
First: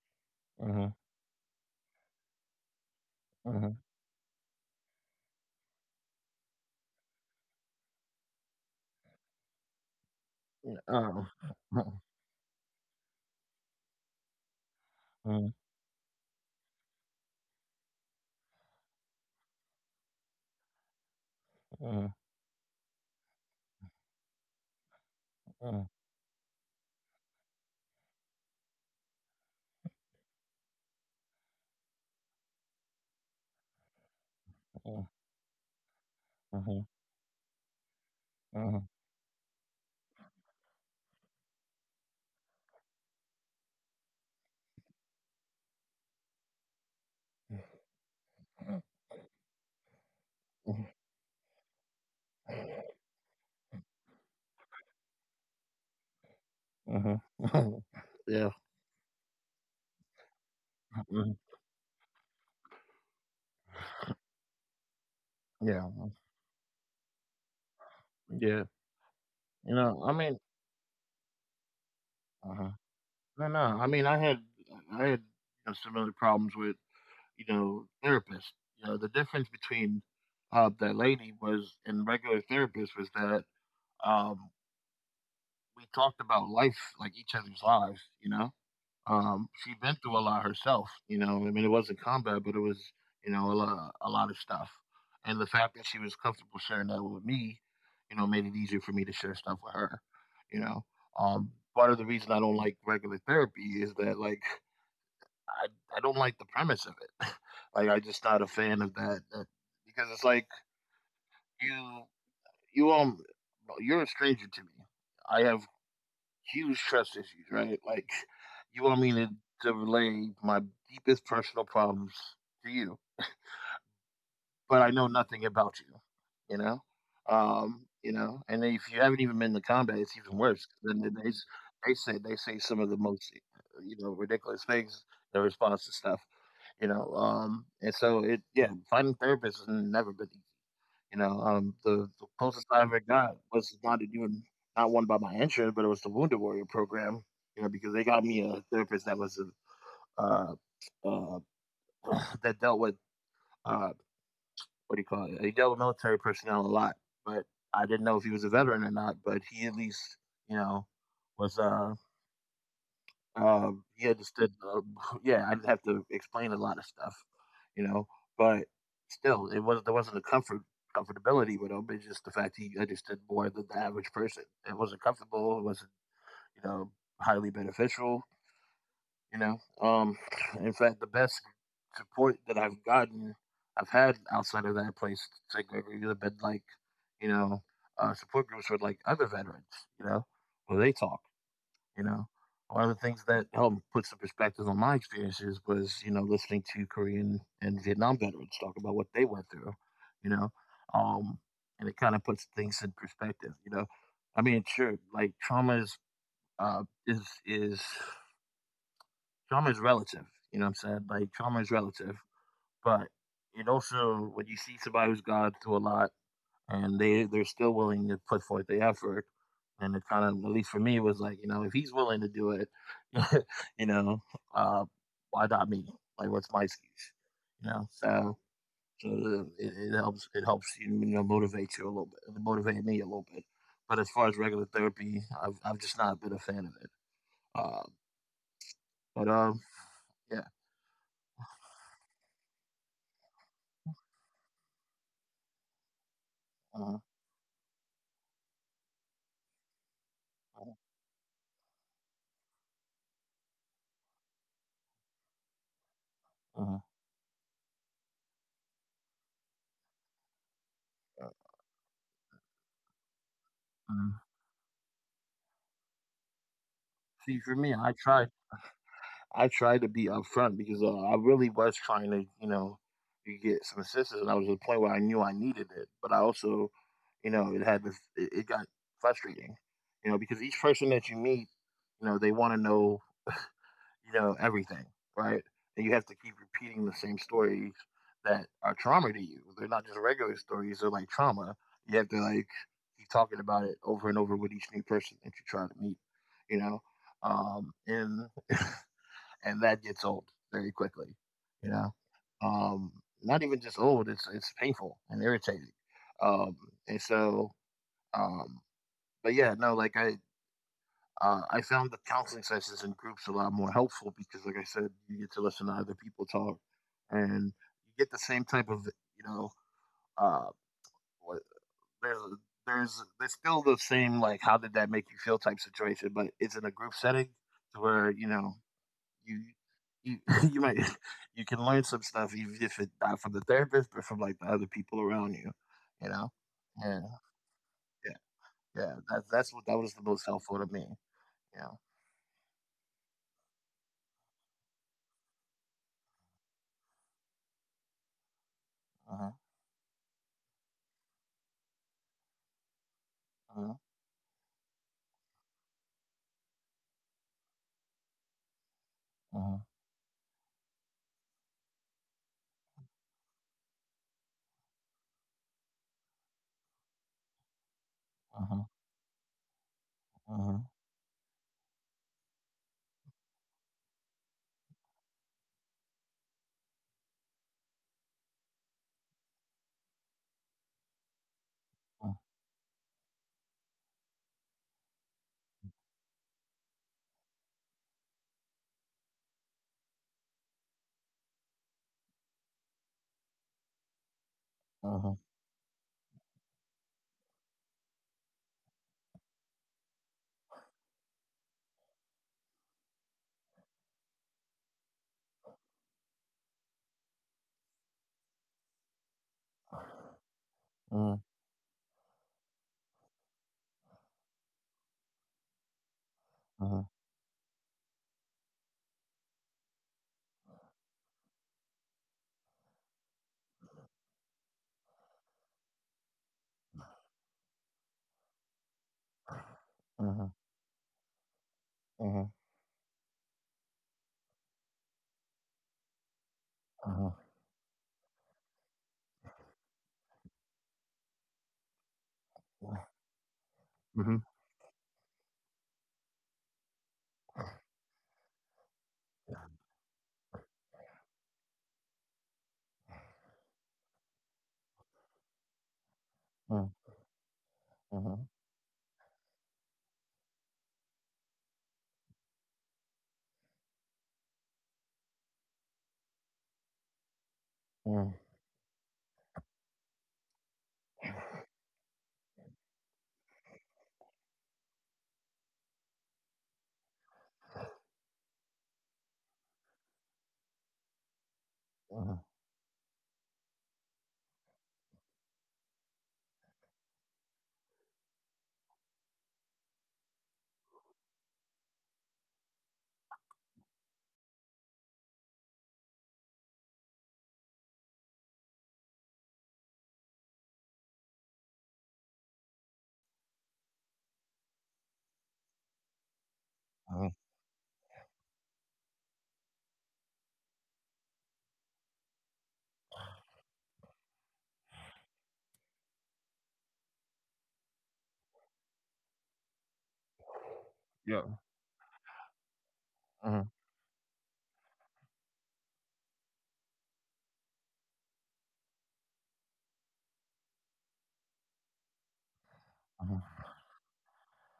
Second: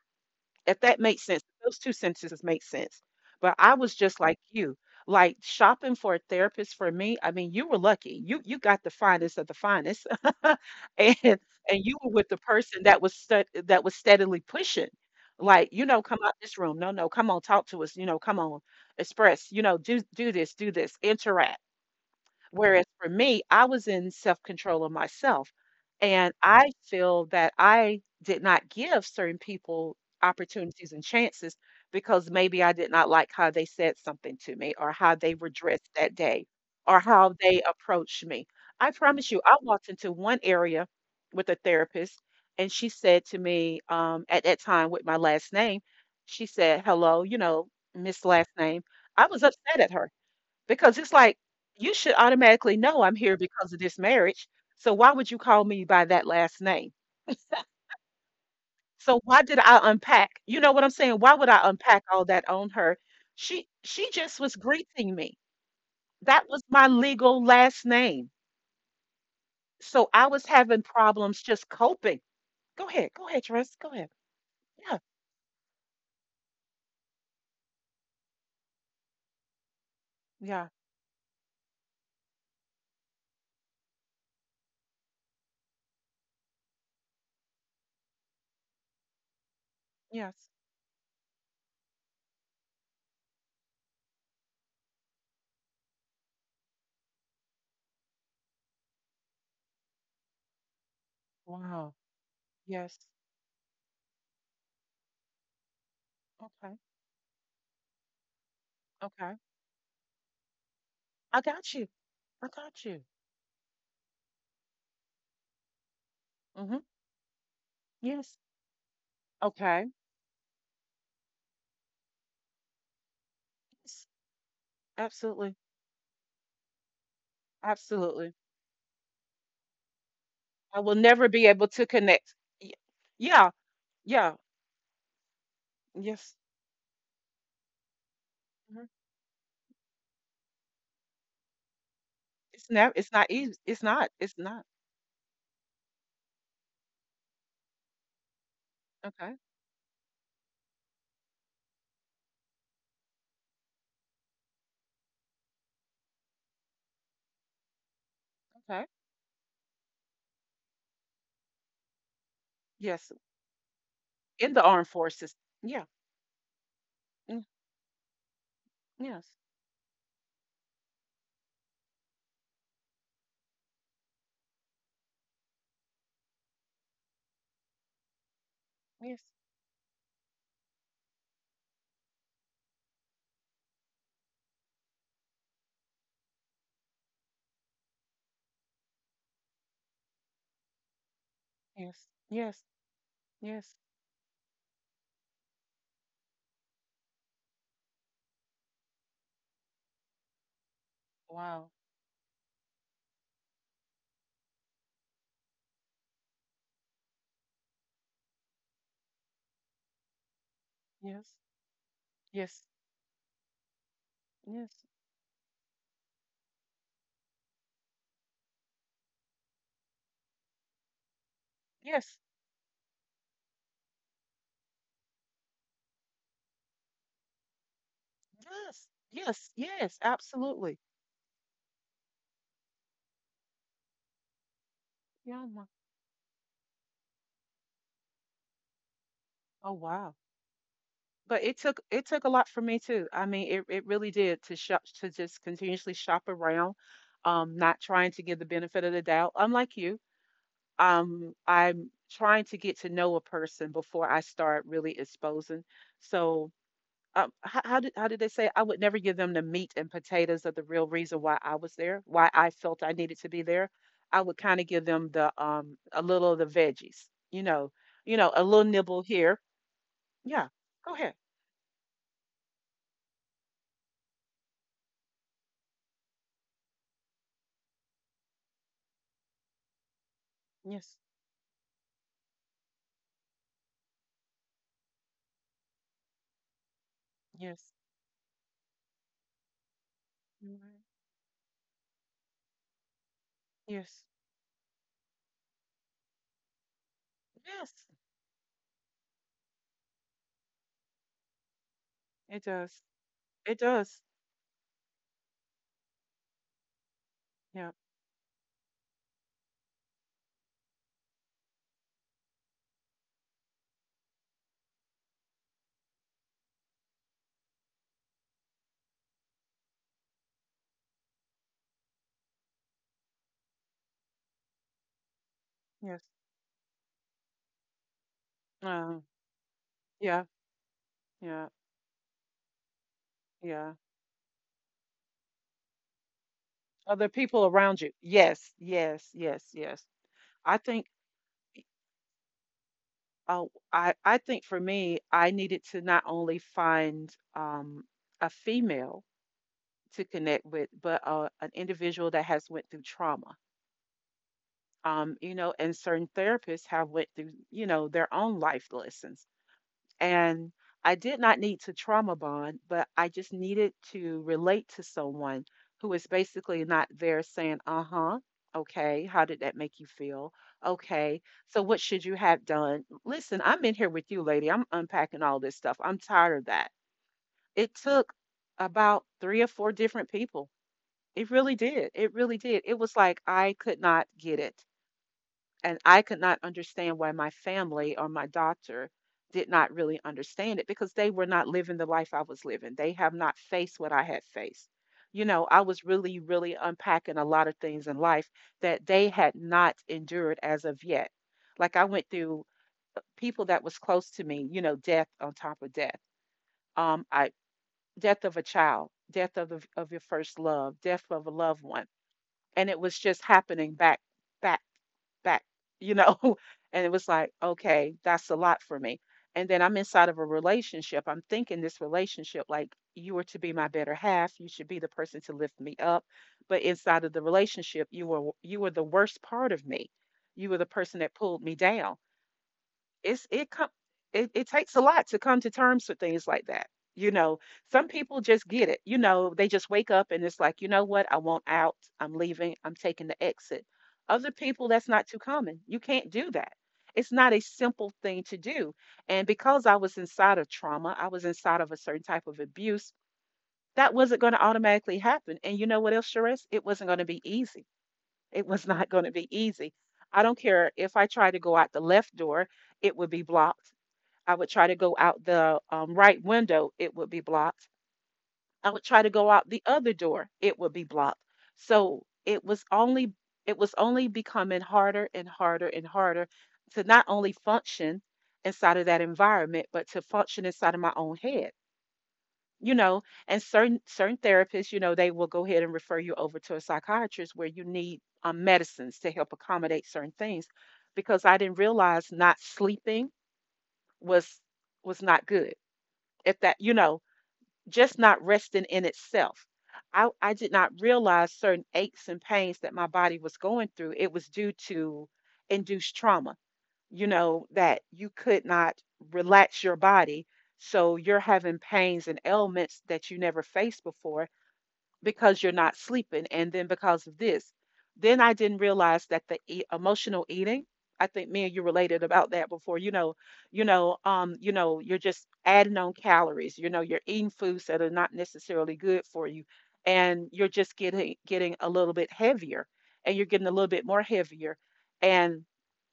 Uh
If
huh.
that makes sense, those two sentences make sense. But
Uh
I
huh.
was just like you, like shopping for a therapist for me. I mean, you were lucky. You got the finest of the finest, <laughs> and
oh,
and you were with
<laughs>
the person that was steadily pushing. Like,
Uh
you
huh.
know, come out this room. No, no, come on, talk to us. You know, come on, express. You know, do this, interact.
Uh huh.
Whereas for me, I was in self-control of myself,
Uh huh. Uh huh.
and I feel that I did not give certain people opportunities and chances because maybe I did not like how they said something to me, or how they were dressed that day, or how they approached me. I
Uh huh.
promise you, I walked into one area with a therapist, and she said to me, at that time with my last name, she said, "Hello, you know, Miss Last Name." I was upset at her because it's like, you should automatically know I'm here because of this marriage. So why would you call me by that last name?
Uh huh. <laughs> yeah,
So why did I unpack? You know what I'm saying? Why would I
mhm,
unpack all that on her? She just was greeting me.
yeah.
That was my legal last name.
Yeah.
So
You
I was
know, I
having
mean
problems just coping. Go ahead.
uh-huh.
Go ahead, Tress. Go
No,
ahead.
no, I mean,
Yeah.
I had, you know, similar problems with, you know, therapists. You know, the difference between,
Yeah.
that lady was and regular therapists was that, um, we talked about life, like, each other's lives, you know? She'd been
Yes.
through a lot herself, you know. I mean, it wasn't combat, but it was, you know, a lot of stuff. And the fact that she was comfortable sharing that with me, you know, made it easier for me to share stuff with her, you know.
Wow.
Part of the reason I
Yes.
don't like regular therapy is that, like, I, I don't
Okay.
like the premise of it. <laughs> Like, I'm just not a fan
Okay.
of that because it's like
I got you. I
you,
got you.
you, um, you're a stranger to me. I have
Mm-hmm.
huge trust issues, right?
Yes.
Like, you want me
Okay.
to relay my deepest personal problems to you,
Yes.
but I
Absolutely.
know nothing about you, you know?
Absolutely.
You know, and if you haven't even been to combat,
I
it's
will
even
never
worse.
be able
Then
to connect. Y-
they say
Yeah,
some of the most
yeah,
you know ridiculous things
yes.
in response to stuff, you know.
Mhm.
And so it yeah, finding therapists has never been you know,
It's never. It's
the
not easy.
closest I
It's
ever
not.
got
It's not.
was not one by my insurance, but it was the Wounded Warrior program. You know, because they got me
Okay.
a therapist that was uh, uh, <clears throat> that dealt with uh, what do you call it? He dealt with military personnel a lot, but I didn't
Okay.
know if he was a veteran or not. But he at least, you know, was
Yes. In
um,
the
he
armed
understood,
forces. Yeah.
<laughs> yeah, I didn't have to explain a
Mm.
lot of stuff, you know,
Yes.
but still, it was there wasn't a comfortability with him. It's just the fact he understood more than the average person. It wasn't comfortable. It wasn't, you know, highly beneficial.
Yes.
You know, in fact, the best support that I've gotten, I've had outside of that place, St. Gregory, would have been like, you know, support groups with like other veterans. You know, where they talk
Yes. Yes.
you know, one of
Yes.
the things that helped put some perspective on my experiences was, you know, listening to Korean and Vietnam veterans talk about what they went through, you know,
Wow.
um, and it kind of puts things in perspective. You know, I mean, sure, like trauma is uh, is is trauma is relative.
Yes.
You know what I'm saying? Like trauma is
Yes.
relative, but it
Yes.
also when you see somebody who's gone through a lot and they're still willing to put forth the effort. And it kind of, at least for me, was like you
Yes.
know, if he's willing to do it, <laughs> you know, uh, why not me? Like, what's my excuse? You know,
Yes.
so
Yes.
so
Yes. Absolutely.
it helps you you know motivate you a little bit. It motivated me a little bit. But as far as regular
Yeah.
therapy, I've just not been a fan of it. Uh,
Oh
but
wow.
yeah.
But it took a lot for me too. I mean, it really did, to shop, to just continuously shop around,
Uh,
not trying to give the benefit of the doubt. Unlike you, I'm trying to get to know a person before I start really exposing. So,
uh, uh,
how did they say? I would never give them the meat and potatoes of the real reason why I was there, why I felt I needed to be there. I would kind of
uh,
give them the a little of the veggies, you know,
See, for
you
me,
know, a
I
little
try.
nibble here.
I tried to
Yeah,
be
go
upfront
ahead.
because I really was trying to, you know, you get some assistance, and I was at a point where I knew I needed it, but I also, you know, it had this, it got frustrating, you know,
Yes,
because each person that you meet, you know, they want to know, you know, everything, right? And you have to keep repeating the
yes.
same stories that are trauma to you. They're not just
Mhm.
regular stories; they're like trauma. You have to like keep talking
Yes.
about it over and over with each new person that you try to meet, you know.
Yes.
Um, and and that gets old very quickly. You
It
know,
does.
um,
It
not
does.
even just old; it's painful and irritating. Um, and
Yeah.
so, um, but yeah, no, I found the counseling sessions in groups a lot more helpful because, like I said, you get to listen to other people talk, and you get the same type of you know uh, what- there's a- there's still the same
Yes.
like how did that make you feel type situation, but it's in a group setting
Uh.
to where you know
Yeah.
you
Yeah.
you <laughs> you might you can learn some
Yeah.
stuff even if it's not from the therapist, but from like the other people around
Other
you.
people
You
around you.
know.
Yes.
Yeah.
Yes. Yes. Yes.
Yeah.
I
Yeah.
think.
That's that's what that was the most helpful to me. Yeah.
Uh, I think for me, I needed to not only find a female to connect with,
Uh huh.
but an individual that has went through trauma.
Uh
You
huh.
know, and certain therapists have went through, you know, their own life lessons. And I
Uh
did
huh.
not need to trauma bond, but I just needed to relate to someone who is basically not there saying, "Uh huh, okay, how did that make you
Uh huh.
feel? Okay, so what
Uh
should you
huh.
have done? Listen, I'm in here with you, lady. I'm unpacking all this stuff. I'm tired of that." It took about three or four different people. It really did. It really did. It was like I could not get it, and I could not understand why my family or my doctor did not really understand it, because they were not living the life I was living. They have not faced what I had faced. You know, I was really, really
Uh huh.
unpacking a lot of things in life that they had not endured as of yet. Like, I went through, people that was close to me, you know, death on top of death. I death of a child, death of your first love, death of a loved one, and it was just happening back back back, you know? <laughs> And it was like, okay,
Uh
that's a
huh.
lot for me. And then I'm inside of a relationship. I'm thinking, this relationship, like, you were to be my better half. You should be the person to lift me up. But inside of the relationship, you were the worst part of me. You were the person that pulled me
Uh
down. it's it come
huh.
it takes a lot to come to terms with things like that, you know. Some people just
Uh huh.
get it, you know, they just wake up and it's like, you know what, I want out, I'm leaving, I'm taking the exit. Other people, that's not too common,
Mm-hmm.
you can't do that. It's not a simple thing to do. And because I was inside of trauma, I was inside of a certain type of abuse that wasn't going to automatically happen, and you know what else, Sharice? It wasn't going to be easy.
Mm,
It was <laughs> not going to be easy.
mhm,
I don't care if I tried to go out the left door, it would be blocked. I would try to go out the right window, it would be blocked. I would try to go out
huh.
the other door, it would be blocked. So it was only becoming harder and harder and harder to not only function inside of that environment, but to function inside of my own head. You know, and
Uh huh.
certain therapists, you know, they will go ahead and refer you over to a psychiatrist where you need medicines to help accommodate certain things, because I didn't realize not sleeping was was not good, if that, you know, just not resting in itself. I did not realize certain aches and pains that my body was going through. It was due to induced trauma, you know, that you
Uh
could
huh.
not relax your body. So you're having pains and ailments that you never faced before, because you're not sleeping. And then, because of this, then I didn't realize that the emotional eating, I think me and you related about that
Yeah.
before, you know, you
Uh
know,
huh.
you're just adding on calories, you know, you're eating foods that are not necessarily good for you, and you're just getting a little bit heavier, and you're getting a little bit more
Uh
heavier,
huh.
and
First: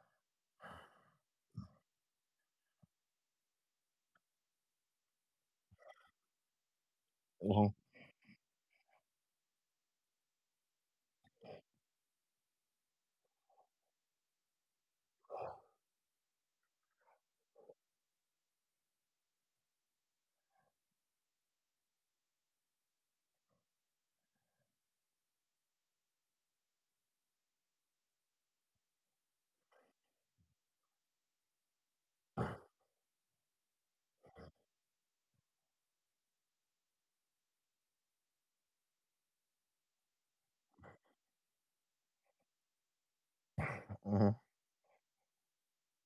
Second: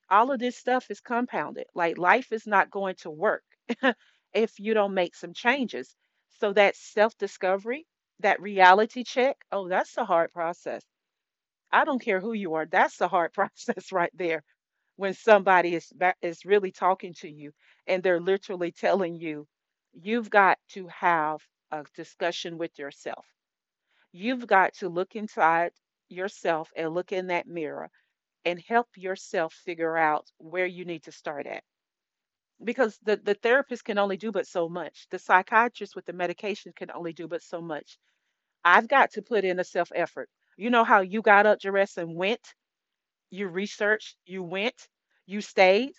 all of this stuff is compounded. Like, life is not going to work <laughs> if you don't make some changes. So that self
Uh
discovery, that reality check, oh, that's a hard process. I don't care who you are. That's a hard <laughs> process right there when somebody is really talking to you, and they're literally telling you you've got to have a discussion with yourself. You've got to look inside yourself and look in that mirror and help yourself figure out where you need to start at, because the therapist can only do but so much. The psychiatrist with the medication can only do but so much. I've got to put in a self effort. You know how you got up, dressed, and went. You researched. You went. You stayed.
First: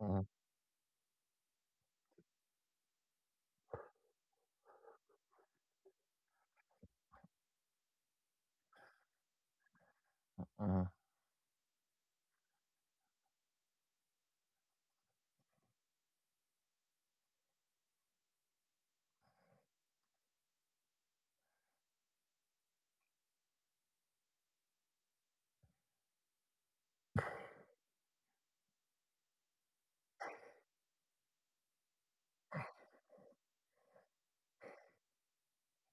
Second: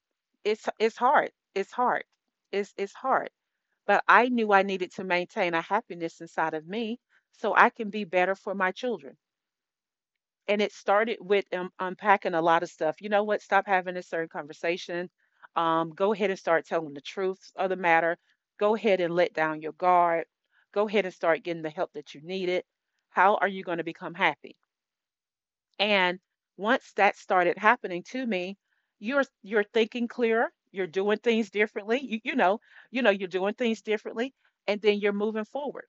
huh.
It's hard. It's hard. It's hard. But I knew I needed to maintain a happiness inside of me so I can be better for my children,
Uh
and it
huh.
started with unpacking a lot of stuff. You know what? Stop having a certain conversation. Go ahead and start telling the truth of the matter. Go ahead and let down your guard. Go ahead and start getting the help that you needed. How are you going to become happy? And once that started happening to me, you're thinking clearer. You're doing things differently. You're doing things differently, and then you're moving forward.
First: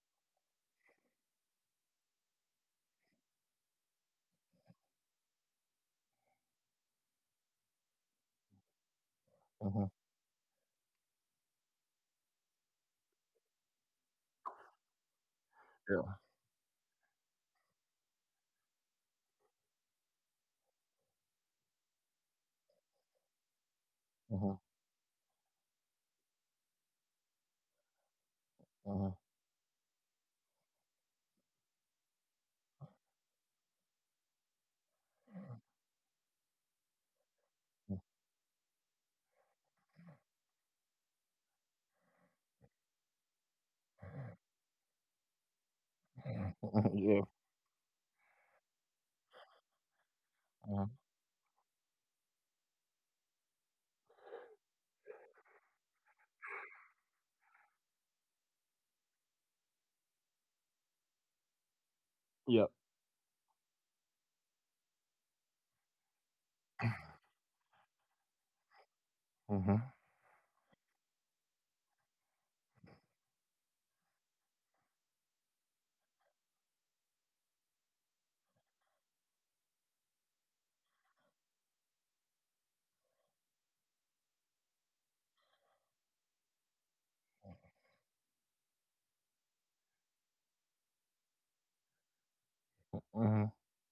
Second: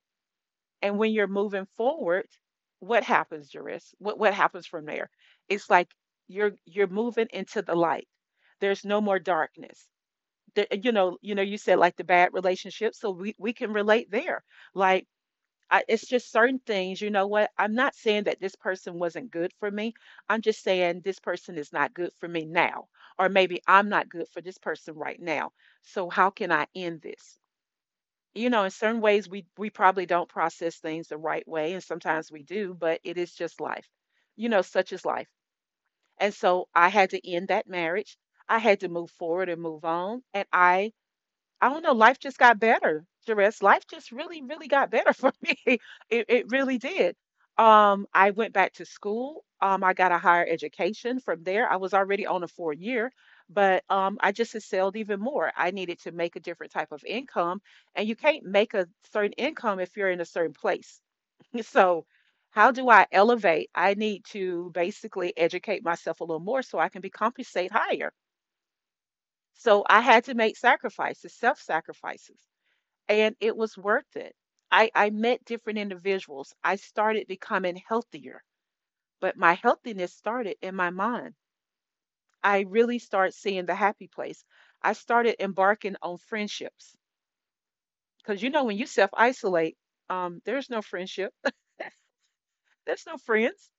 And when you're moving forward, what happens, Juris? What happens from there? It's like you're moving into the light. There's no more darkness. You said like the bad relationships, so we can relate there. Like it's
Yeah.
just certain things. You know what? I'm not saying that this person wasn't good for me. I'm just saying this person is not good for me now, or maybe I'm not good
Uh
for
huh.
this person right now. So how can I end this? You know, in
Uh
certain
huh.
ways we probably don't process things the right way, and sometimes we do, but it is just life. You know, such is life. And so I had to end that marriage. I had to move forward and move on, and I don't know, life just got better, Jerris. Life just really, really got better <laughs> for me. It really
<laughs> Yeah.
did. I went back to school. I got a higher
Mhm.
education from there. I was already on a 4-year, but I just excelled even more. I needed to make a different type of income, and you can't make a certain income if you're in a certain place. <laughs> So,
Yeah.
how do I elevate? I need to basically educate myself a little more so I can be compensated higher.
Uh huh.
So I had to make sacrifices, self sacrifices, and it was worth it. I met different individuals. I started becoming healthier, but my healthiness started in my mind. I really started seeing the happy place. I started embarking on friendships, because you know when you self isolate, there's no friendship, <laughs>
Uh
there's no
huh.
friends.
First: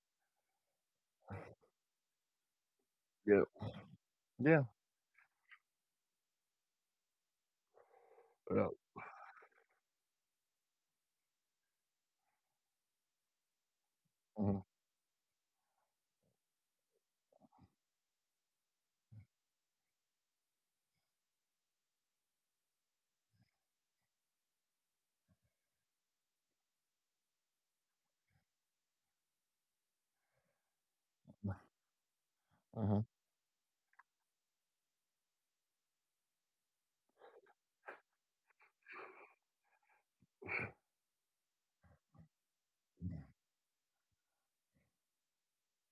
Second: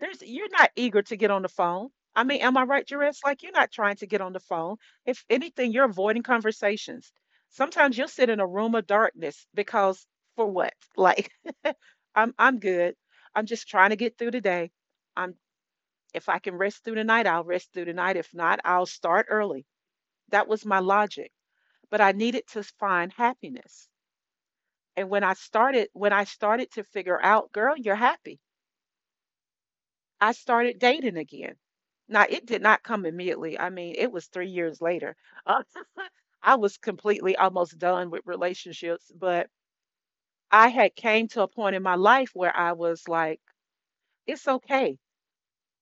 There's you're not eager to get on the phone. I mean, am I right, Jerris?
Yeah,
Like you're not trying to get on the
yeah,
phone. If anything, you're avoiding conversations. Sometimes you'll sit in a
yeah.
room of darkness because for what? Like <laughs> I'm good. I'm just trying to get through the
Mhm,
day. I'm if I can rest through the night, I'll rest through the night. If not, I'll start early. That was my logic. But I needed to find happiness. And when I started to figure out, girl, you're happy, I started dating again. Now, it did not
mhm,
come immediately. I mean, it was 3 years later. Uh, <laughs> I was completely almost done with relationships, but I had came to a point in my life where I was like, it's okay,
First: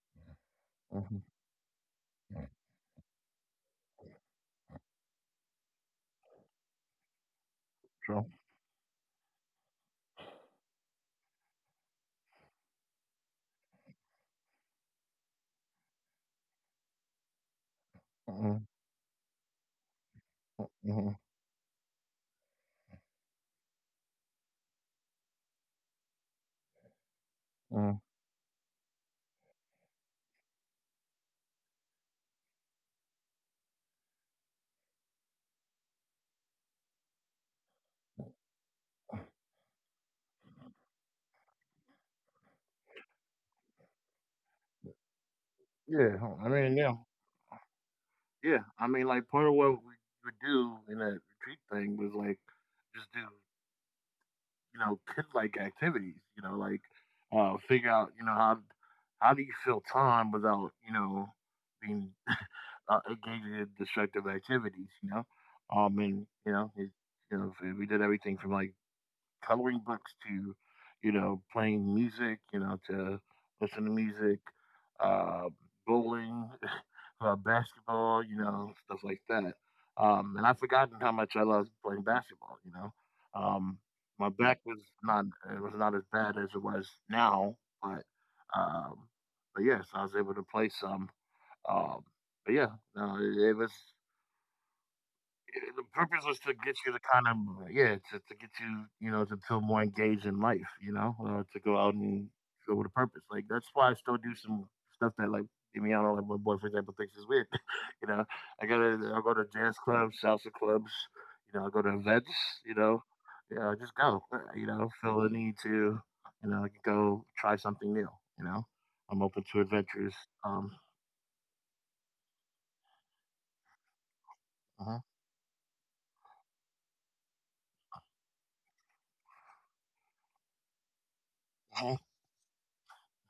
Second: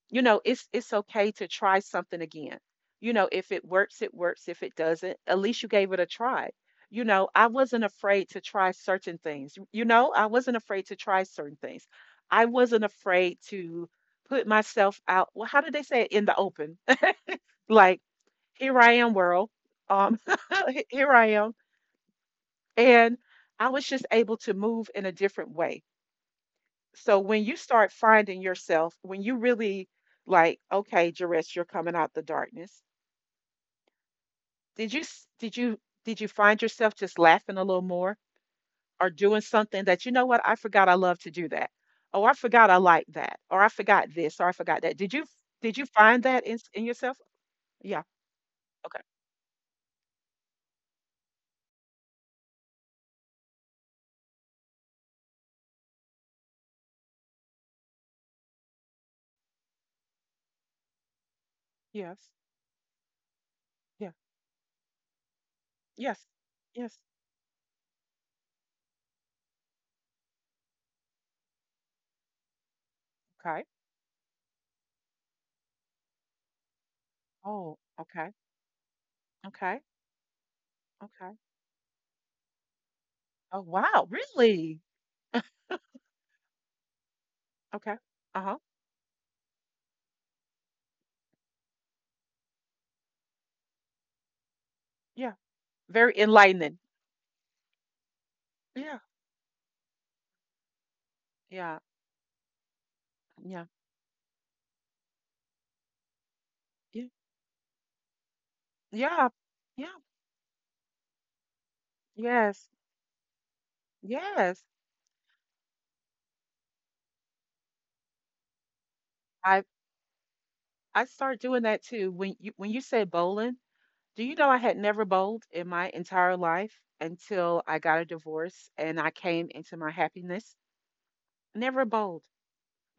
you know, it's
mhm,
okay to try something again. You know, if it works, it works. If it doesn't, at least you gave it a try. You know, I wasn't
true.
afraid to try certain things. You know, I wasn't afraid to try certain things. I wasn't afraid to put myself out, well, how did they say it, in the open. <laughs> Like
Mhm,
here I am, world. um <laughs> Here
mhm,
I am. And I was just able to move in a different way. So when you start
mhm.
finding yourself, when you really, like, okay, Jerris, you're coming out the darkness, did you, did you find yourself just laughing a little more, or doing something that, you know what, I forgot I love to do that. Oh, I forgot I like that, or I forgot this, or I forgot that. Did you, did you
Yeah,
find
I
that
mean,
in
yeah,
yourself? Yeah.
yeah. I mean,
Okay.
like part of what we would do in that retreat thing was like just do you know kid like activities. You know, like figure out you know how do you fill time without you know being <laughs>
Yes.
engaging in destructive
Yeah.
activities. You know, and
Yes.
you know, it,
Yes.
you know, we did everything from like coloring books to, you know, playing music, you know, to listen to
Okay.
music, uh, bowling, <laughs>
Oh,
basketball, you
okay.
know, stuff like that.
Okay.
And I've forgotten how much I
Okay.
loved playing basketball. You know, um,
Oh,
my
wow,
back was
really.
not it was not as bad as it was now, but
Okay. Uh-huh.
um, but yes, I was able to play some. Um, but yeah, no, it was.
Yeah.
Eh, the purpose was
Very
to get you to
enlightening.
kind of yeah, to get you, you know,
Yeah.
to feel more engaged in life, you know, to go out
Yeah.
and go with a purpose. Like that's why I
Yeah.
still do some stuff that like Demiano, like my boy, for example, thinks is
Yeah.
weird. <laughs> you know, I go to
Yeah.
jazz clubs,
Yeah.
salsa clubs, you know, I go to events, you
Yes.
know, yeah, I just go, you know,
Yes.
feel the need to, you know, like, go try something new, you know, I'm open to
I
adventures. Um,
I start doing that too. When you, when you said bowling, do you know I
uh-huh,
had never bowled in my entire life until I got a divorce and I came into my happiness?
uh-huh,
Never bowled.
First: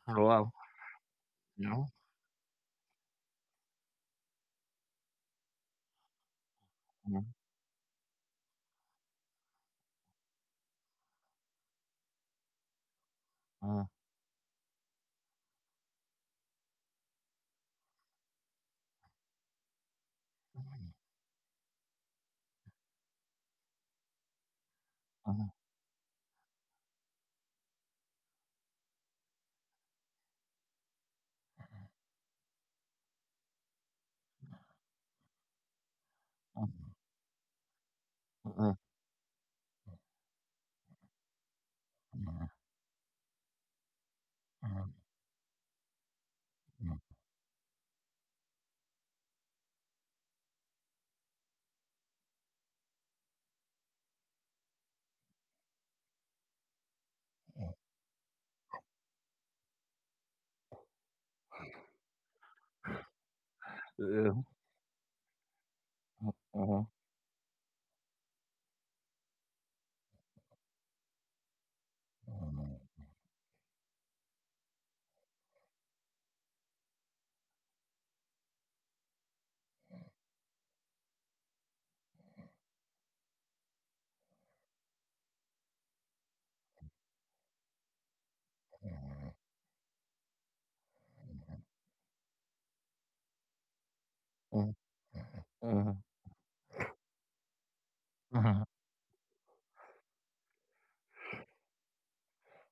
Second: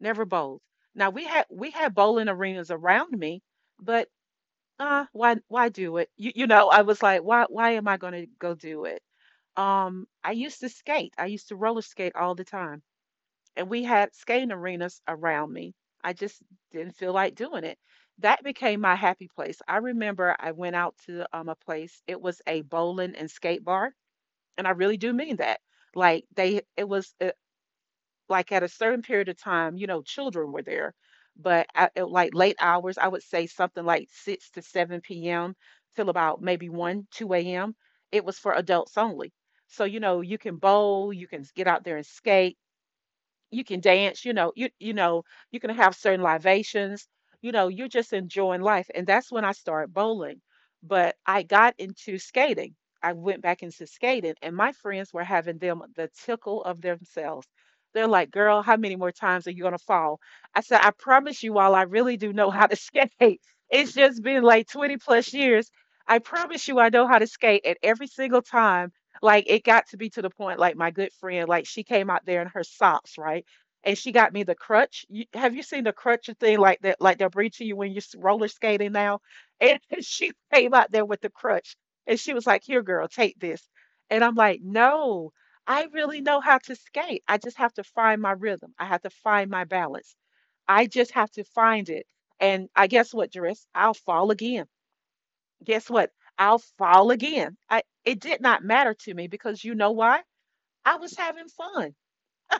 Never
hello,
bowled. Now we had
you
we
know.
had bowling arenas around me, but why do it? You know, I was like,
Uh-huh,
why am I gonna go do it? I used to skate. I used to roller skate all the time, and we
uh-huh,
had skating arenas around me. I just didn't feel like doing it. That became my happy place. I remember I went out to a place. It was a bowling and skate bar, and I really do mean
uh-huh.
that. Like they, it was like at a certain period of time, you know, children were there, but at like late hours, I would say something like 6 to 7 p.m. till about maybe
uh-huh.
1, 2 a.m. It was for
Mhm,
adults only. So you know, you can bowl, you can get out there and
mhm,
skate, you can dance, you know, you
mhm,
you know, you can have certain
mhm.
libations, you know, you're just enjoying life. And that's when I started bowling. But I got into skating. I went back into skating, and my friends were having them the tickle of themselves. They're like, girl, how many more times are you gonna fall? I said, I promise you all, I really do know how to <laughs> skate. It's just
Yeah.
been like 20 plus years. I
Mm,
promise you
mhm.
I know how to skate. And every single time, like it got to be to the point, like my good friend, like she came out there in her
Mhm.
socks, right? And she got me the crutch. You, have you seen the crutch thing like that? Like they're bring to you when roller skating now. And <laughs> she came out there with the crutch, and she was like, "Here, girl, take this." And I'm like, "No, I really know how to skate. I just have to find my rhythm. I have to find my balance. I just have to find it." And I guess what, Doris? I'll fall
Mm,
again,
mhm,
guess what? I'll fall again. I It did
mhm,
not matter to me, because you know why? I was having fun.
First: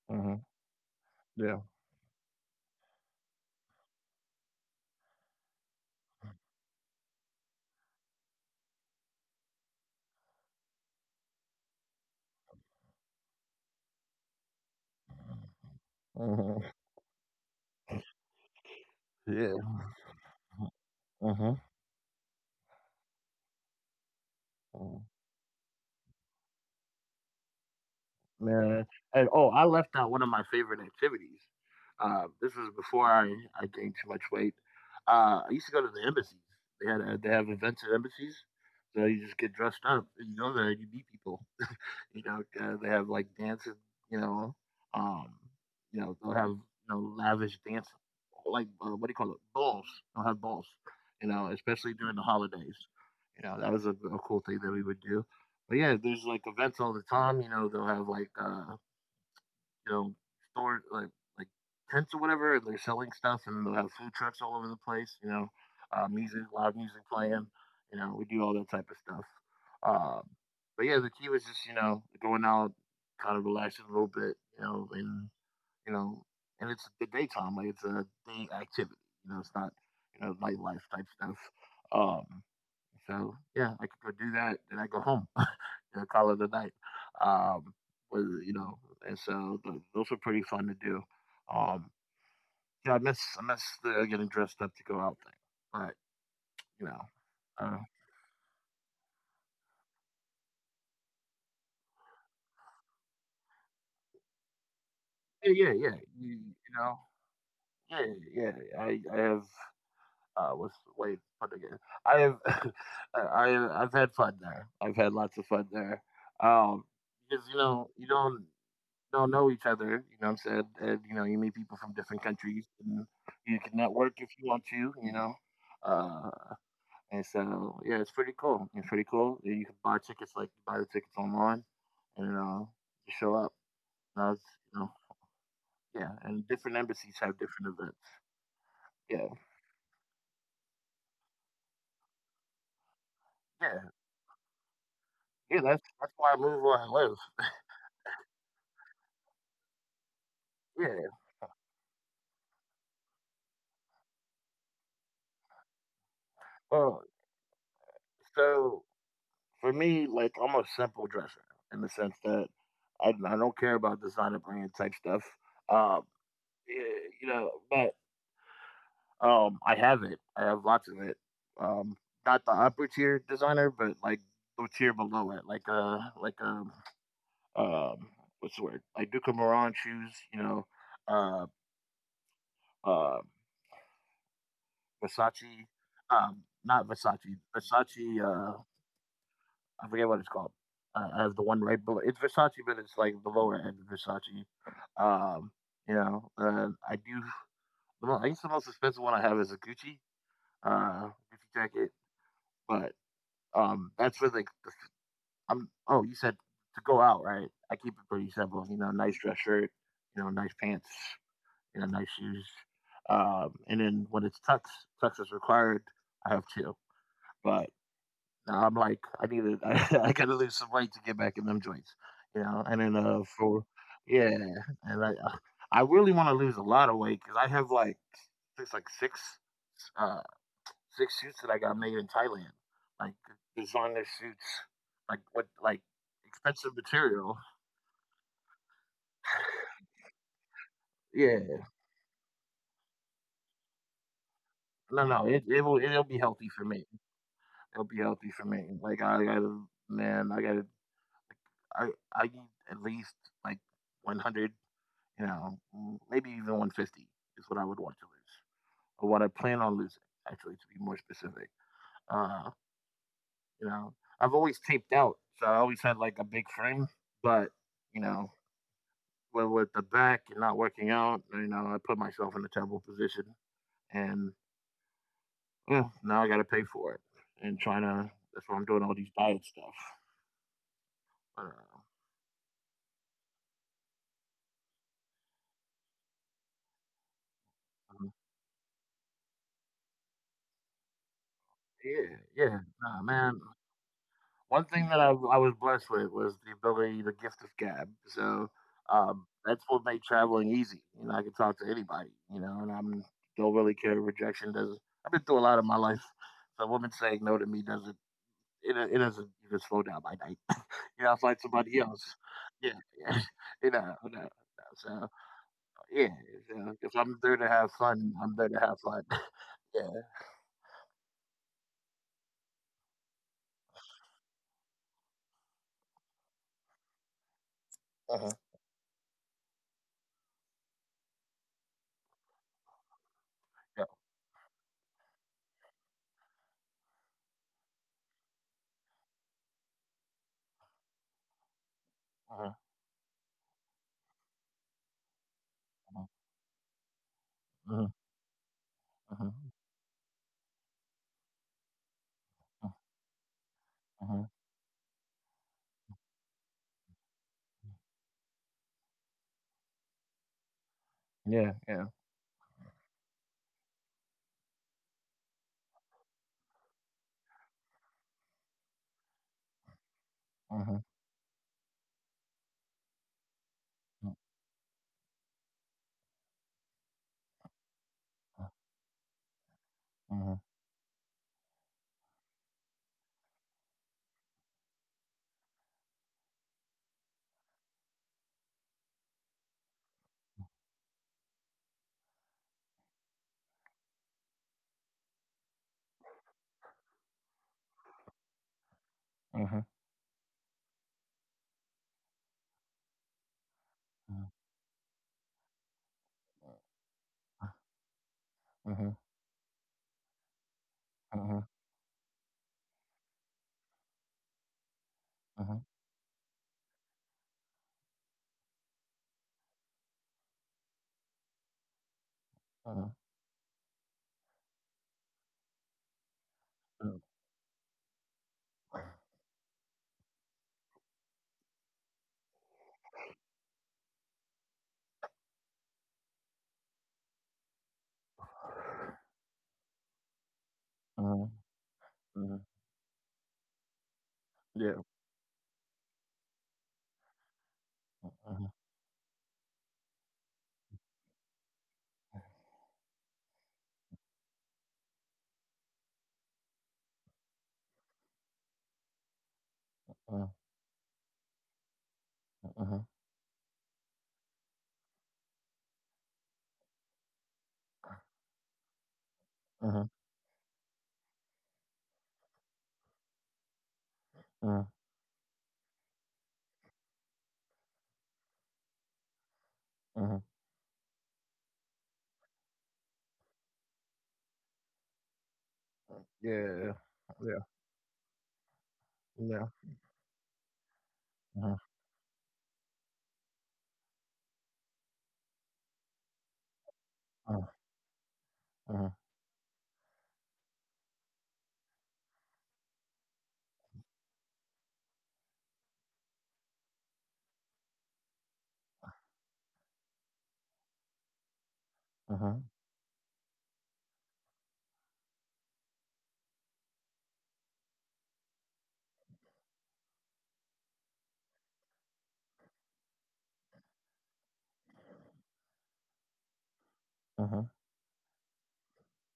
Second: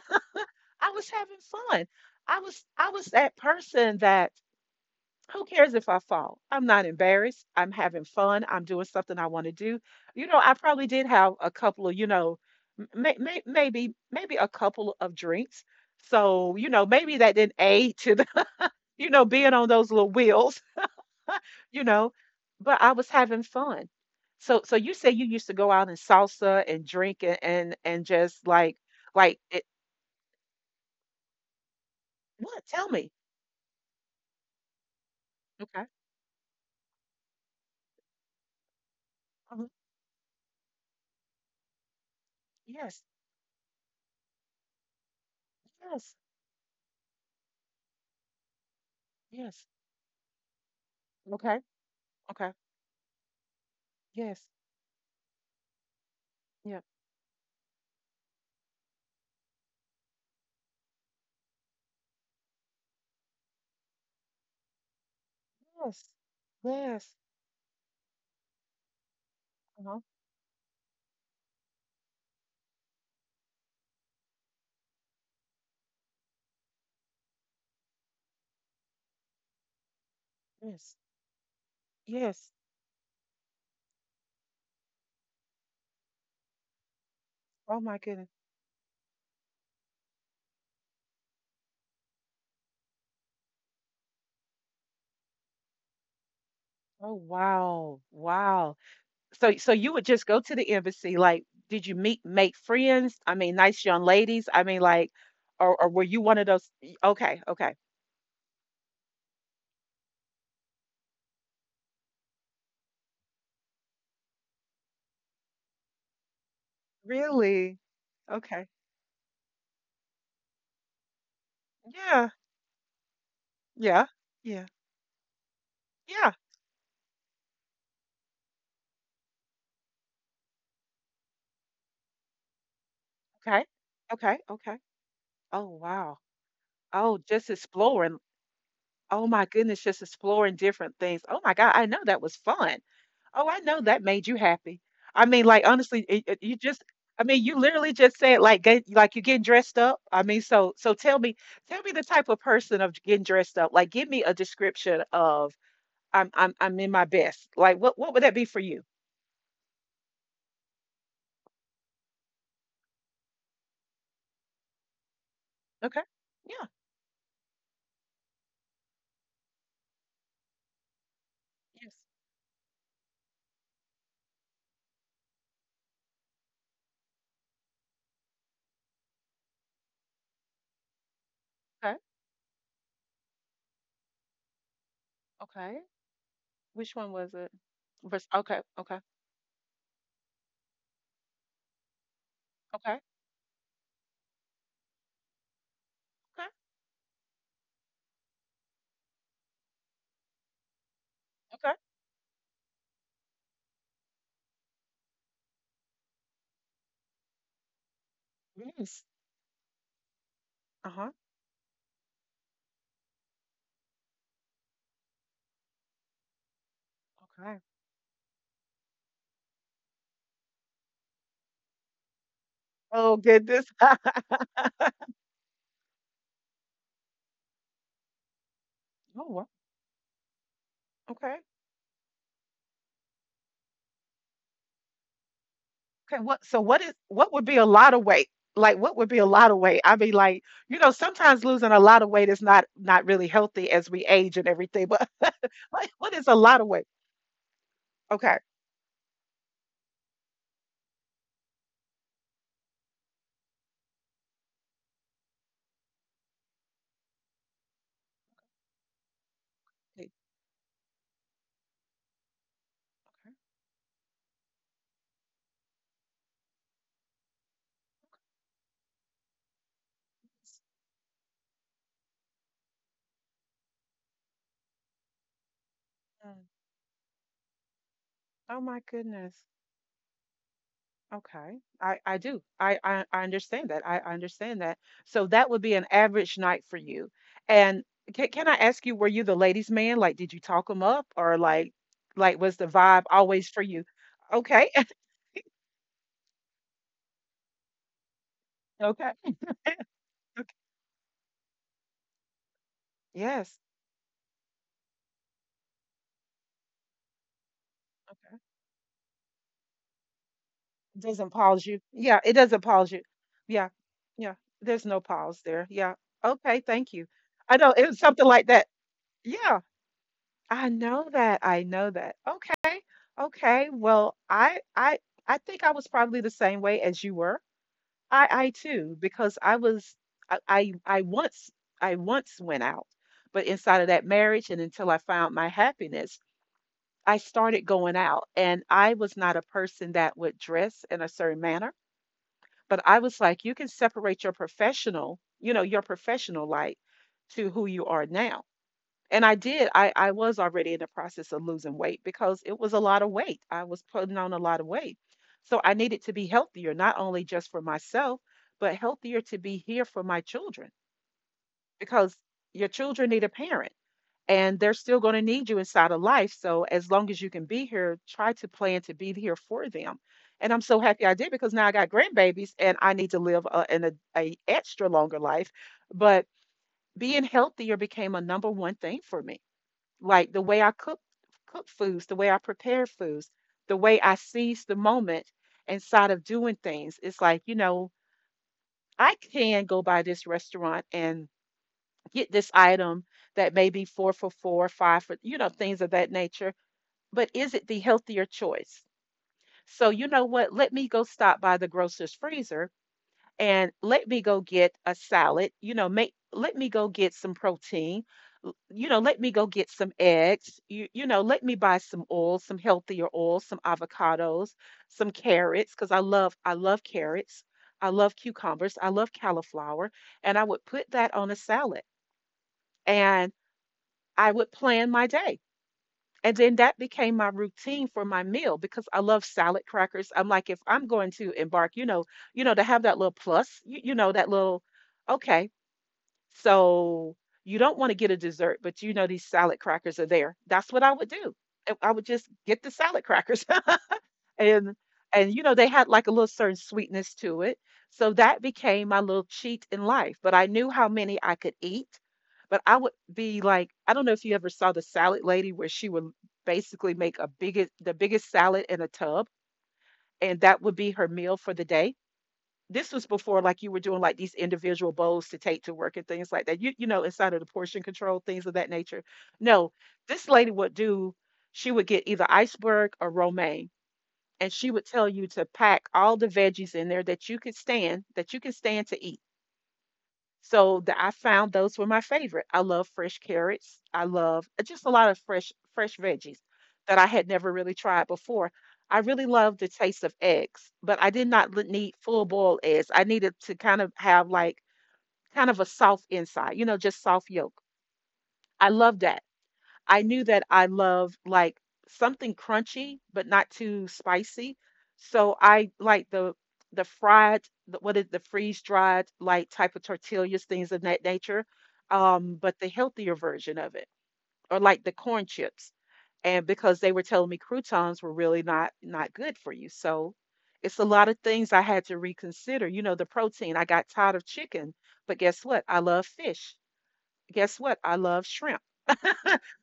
mhm.
I was having
Yeah.
fun. I was that person that, who cares if I fall? I'm not embarrassed. I'm having fun. I'm doing something I want to do. You know, I probably did have a couple of, you know, maybe a couple of drinks. So,
Mhm.
you know, maybe that didn't aid to the, <laughs> you know, being
Yeah.
on those little wheels.
Mhm,
You know, but I was having fun. So, so you
mhm.
say you used to go out and salsa and drink and, and just like
Man, and,
like
oh, I
it,
left out one of my favorite activities. This
what?
is
Tell
before
me.
I gained too much weight. I used to go
Okay.
to the embassies. They have events at embassies, so you just get
Mhm.
dressed up and you go there and you meet people. You know, they
Yes.
have like dances. You know, um, you know
Yes.
they'll have you know lavish dance, like what do you call it?
Yes.
Balls. They'll have balls. You know,
Okay.
especially during the
Okay.
holidays. You know, that was a cool
Yes.
thing that we would do. But yeah, there's like events
Yeah.
all the time. You know, they'll have like you know, store like tents or whatever, and they're selling stuff, and they'll have food trucks all over the place. You know,
Yes.
music, loud music
Yes.
playing. You know, we do all that type of stuff.
Uh-huh.
Um, but yeah, the key was just you know going out, kind of relaxing a little bit. You know, and it's the daytime, like it's a day activity. You know, it's not you know nightlife type
Yes.
stuff. Um,
Yes.
so yeah, I could go do that, and I go home call it a night. Um,
Oh my
was,
goodness.
you know, and so those were pretty fun to do. Um, you know, I miss the getting dressed up to go out thing, but you know,
Oh
uh,
wow. Wow. So, so you would just go to the embassy, like did you meet, make friends? I mean nice young ladies. I mean like,
yeah, yeah, yeah,
or were
you,
you one of
you
those
know,
okay, okay.
yeah, yeah. yeah, I have what's wait put again. I have <laughs> I I've had fun there. I've had lots of fun there. Um, because you
Really?
know you don't
Okay.
don't know each other. You know what I'm saying? And, you know, you meet people from different
Yeah.
countries and you can network
Yeah.
if you want
Yeah.
to, you know. Uh,
Yeah.
and so, yeah, it's pretty cool. It's pretty cool. Yeah, You can buy tickets, like, buy the tickets online and you know. You show up.
Okay.
And I was,
Okay.
you
Okay.
know,
Oh,
yeah,
wow.
and different embassies
Oh,
have
just
different events.
exploring.
Yeah,
Oh, my goodness. Just exploring different things. Oh, my God. I know that was fun. Oh, I
yeah,
know that made you happy. I mean,
yeah,
like,
that's
honestly,
why
it,
I
it-
move
you
where I
just,
live.
I
<laughs>
mean, you literally just said, like, get, like you're getting dressed up. I mean, so, so
Yeah.
tell me the type of person of getting dressed up. Like, give me a description of I'm in
Well,
my best. Like, what would that be for
so
you?
for me, like I'm a simple dresser in the sense that I don't care about designer brand type stuff. Uh,
Okay. Yeah.
Yeah, you know, but I have it. I have lots of it. Um,
Yes.
not the upper tier designer, but like the tier below it, like um, what's the word? Like Duca Moran shoes, you know, uh, uh, Versace,
Okay.
not
Which one
Versace,
was it?
Versace.
Okay, okay,
I forget what it's called. I have the one right below. It's Versace, but it's
okay,
like the lower end of Versace. Um, you know,
okay,
I do. I guess the most expensive one I have is a Gucci, Gucci
okay.
jacket. But, that's where, like, you said to go out, right? I keep it pretty simple, you know,
Yes.
nice dress shirt, you know, nice pants,
Uh-huh.
you know, nice shoes. And then tux is required, I have 2. But
Okay.
now I'm like, I need to <laughs> I gotta lose some weight to get back in them joints, you know? And then,
Oh
for
goodness.
yeah,
<laughs>
and I really wanna lose a lot of weight because I have, like, it's like,
Oh,
6,
wow.
uh
Okay.
six suits that I got made in Thailand. Like designer suits, like
Okay, what so what
expensive
is, what would
material.
be a lot of weight? Like what would be a lot of weight? I mean, like, you know, sometimes
Yeah,
losing a lot of weight is not not really healthy as we age and everything, but
no,
<laughs>
no,
like
it'll
what
be
is a
healthy
lot of
for
weight?
me. It'll be healthy
Okay.
for me. Like I gotta, man, I gotta, I I need at least like 100, you know, maybe even 150 is what I would want to lose, or what I plan on losing. Actually, to be more specific, uh,
Okay.
you know, I've always taped out, so I always had like a big frame, but you know, Well, with the back and not working out, you know, I put myself in a terrible position, and yeah, now
Mm.
I got to pay for it.
Oh
That's why
my
I'm doing all these
goodness.
diet stuff.
Okay.
But,
I do. I understand that. I understand that. So that would be an average night for you. And can
um,
I ask you, were you the ladies' man? Like, did you talk them up, or like was
yeah,
the vibe
yeah,
always
nah,
for you?
man.
Okay. <laughs>
One thing that I was blessed with was the ability, the gift of gab. So
Okay.
that's what
Okay.
made traveling easy. You know, I could talk to anybody. You know, and
Yes.
I'm don't really care. Rejection doesn't. I've been through a lot of my life, so women saying no to me
Okay.
doesn't. It doesn't even slow down my night.
Doesn't pause you.
Yeah, I it's like
Yeah, it
somebody
doesn't
else.
pause you.
Yeah,
Yeah.
yeah.
Yeah.
<laughs> You know,
There's
no, no.
no pause there.
So
Yeah. Okay.
yeah,
Thank you.
so
I
if
know it
I'm
was
there to
something
have
like that.
fun, I'm there to have
Yeah.
fun. <laughs> yeah.
I know that. I know that. Okay. Okay. Well, I think I was probably the same way as you were. I too,
Uh-huh.
because I was I once I once went out, but inside of that marriage and
Yeah.
until I found my happiness, I started going out and I was not a person that would dress in a certain manner, but I was
Uh-huh.
like, you can separate your professional, you know, your professional life
Uh-huh.
to who you are now.
Uh-huh.
And I did. I
Uh-huh.
I was already in the process of losing weight because it was a lot of weight. I was putting on a lot of weight.
uh-huh.
So I needed to be healthier, not only just for myself, but healthier to be here for my children because
Yeah. Yeah.
your children need a parent and they're still going to need you inside of life. So as long as you can be here, try to plan to be here for them. And I'm so happy I did
Uh-huh.
because now I got grandbabies and I need to live a, an a extra longer life. But being healthier became a number one thing for me, like the way I
Uh-huh.
cook
Uh-huh.
cook foods, the way I prepare foods, the way I seize the moment inside of doing things. It's like, you know, I can go by this restaurant and get this item that may be four for four, five for, you know, things of that nature. But is it the healthier choice? So, you know
Uh-huh.
what? Let me go stop by the grocer's freezer and let me go get a salad, you know, make, let me go get some protein, l- you know, let me go
Uh-huh.
get some eggs, you know, let me buy some
Uh-huh.
oil, some healthier oil, some avocados, some carrots, because i
Uh-huh.
love i love carrots, I love cucumbers, I love cauliflower, and I would put that on a salad, and
Uh-huh.
I would plan my day, and then that became my
Uh-huh.
routine for my meal because I love salad crackers. I'm like, if I'm going to embark, you know, to have that little plus, you know, that little, okay, so you don't want to get a dessert, but you know, these salad crackers are there. That's what I would do. I
Uh-huh.
I would just get the
Uh-huh.
salad crackers. <laughs> and
Yeah.
and you know they had like a little certain sweetness to it, so that became my
Uh-huh.
little cheat in life, but I knew how many I could eat. But I would be like, I don't know if you ever saw the salad lady, where she would basically make a biggest the biggest salad in a tub, and that would
Uh-huh.
be her meal for the day. This was
Uh-huh.
before like you were doing like these individual bowls to take to work and things like that, you know, inside of the portion control, things of that nature. No, this
Uh-huh.
lady would do, she would get either iceberg or romaine, and she would tell
Uh-huh.
you to pack all the veggies in there that you could stand, that you can stand to eat.
Uh-huh.
So the, I found those were my favorite. I love fresh carrots. I love just a lot of fresh veggies that I had
Yeah.
never really
Yeah.
tried before. I really love the
Yeah.
taste of eggs, but I did not l- need
Uh-huh.
full boiled eggs. I needed to kind of have like kind of a soft inside, you know, just soft yolk.
Uh-huh.
I love that.
Uh-huh.
I knew that I love like something crunchy but not too spicy. So I like the fried, the, what is the freeze dried like type of tortillas, things of that nature, but the
Uh-huh.
healthier version of it, or like the corn chips. And because they were telling me croutons were really not not good for you, so it's a lot of things I had to reconsider. You know, the protein. I got tired of chicken, but guess what? I love fish. Guess what?
Uh-huh.
I love shrimp.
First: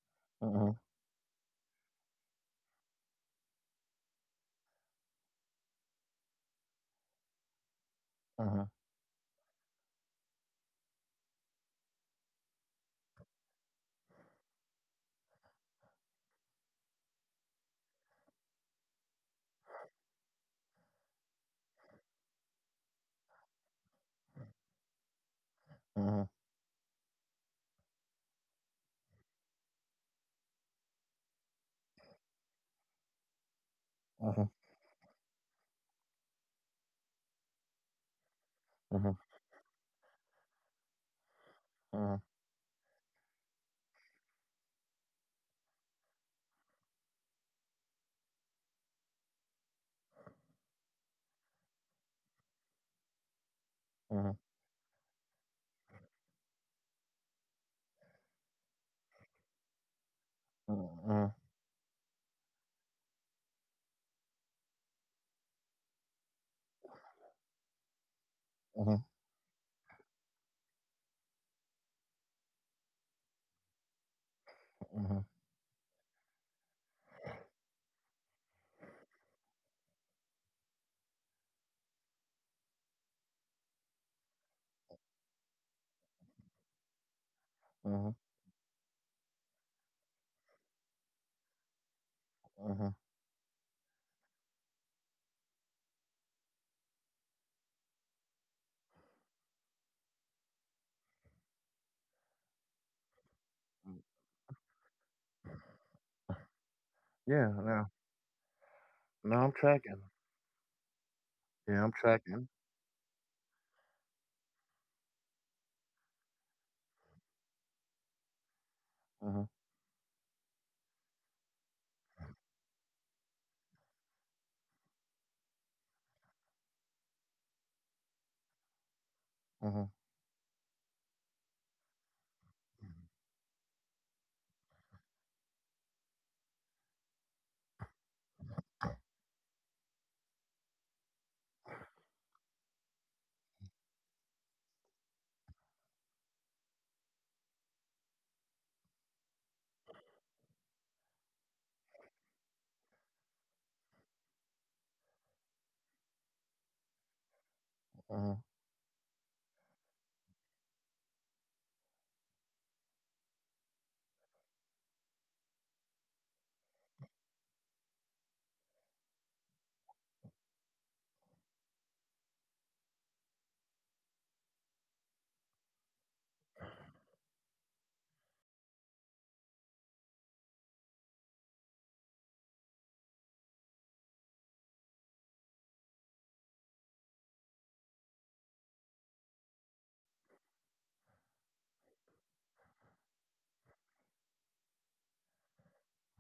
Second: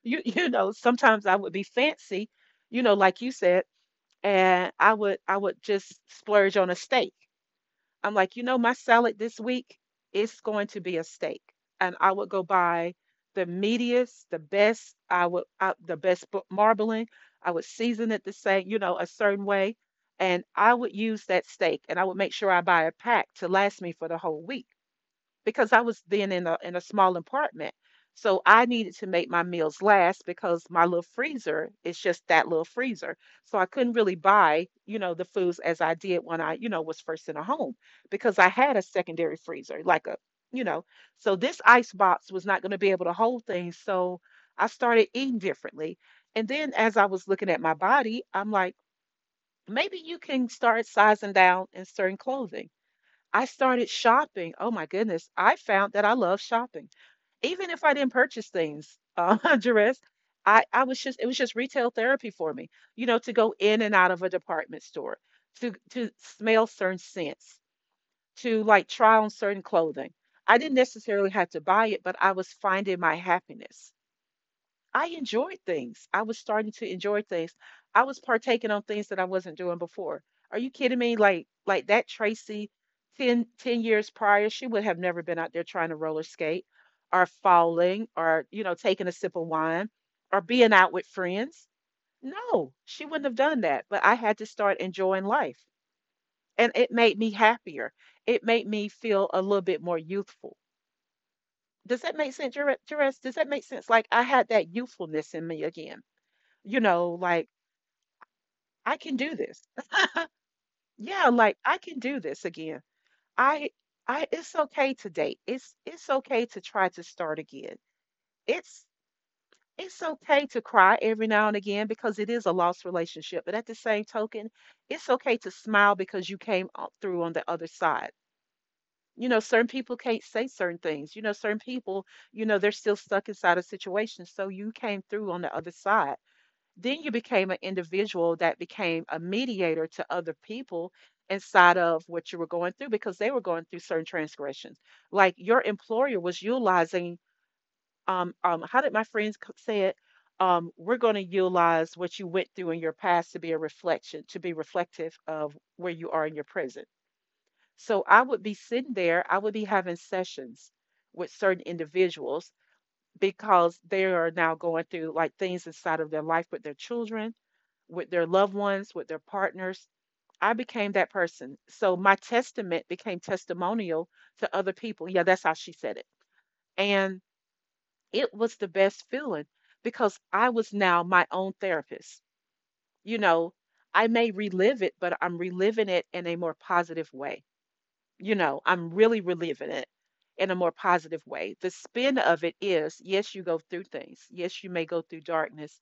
You <laughs> you know,
Uh-huh.
sometimes I would be fancy, you know, like you said, and I would just splurge on a steak. I'm like, you know, my salad this week, it's going to be a steak. And I would go buy the meatiest, the best, I, the best bu- marbling, I would season it the same, you know, a certain way, and I would use that steak, and I would make sure I buy a pack to last me for the whole week, because I was then in a small apartment. So I needed to make my meals last because my little freezer is just that little freezer. So I couldn't really
Uh-huh.
buy, you know, the foods as I did when I, you know, was first in a home because I had a
Uh-huh.
secondary freezer, like a, you know, so this ice
Mhm,
box was not going to be able to hold things. So I started eating differently. And then as I was looking at my body, I'm like, maybe you can start sizing down in certain clothing. I started
mhm,
shopping. Oh my goodness. I found that I love shopping. Even if I didn't purchase things, <laughs> Jerez, I was
mhm,
just, it was just retail therapy for me, you know, to go in and out of a department store, to smell certain scents, to
mhm,
like
mhm,
try on certain clothing. I didn't necessarily have to buy it, but I was finding my happiness.
mhm,
I enjoyed things. I was starting to enjoy things. I was partaking on things that I wasn't doing before. Are you kidding me? Like that Tracy, ten years prior, she would have never been out there trying to roller skate or
mhm,
falling or, you know, taking a sip of wine or being out with friends.
mhm,
No, she wouldn't have done that. But I had to start enjoying life. And it made me happier. It made me feel a little bit more youthful. Does that make sense, Jerez? Does that make
mm.
sense? Like I had that youthfulness in me again, you know,
Yeah,
like
no,
I
no,
can
I'm
do this.
tracking.
Yeah, like
Yeah, I'm
I can do
tracking.
this again. I i it's okay to date. It's okay to try to start again. it's
Mhm,
it's okay to cry every now and again because it is a lost relationship, but at the same token, it's okay to smile because you came up through on the other side. You know,
mhm,
certain people can't say certain things, you know, certain people, you know, they're still stuck inside a situation, so you came through on the other side. Then you became an individual that became a mediator to other people, inside of what you were going through because they were going through certain transgressions. Like your employer was utilizing, how did my friends c- say it? We're going to utilize what you went through in your past to be a reflection, to be reflective of where you are in your present. So
mhm,
I would be sitting there, I would be having sessions with certain individuals because they are now going through like things inside of their life with their children, with their loved ones, with their partners. I became that person. So my testament became testimonial to other people. Yeah, that's how she said it. And it was the best feeling because I was now my own therapist. You know, I may relive it, but I'm reliving it in a more positive way. You know, I'm really reliving it in a more positive way. The spin of it is yes, you go through things. Yes, you may go through darkness,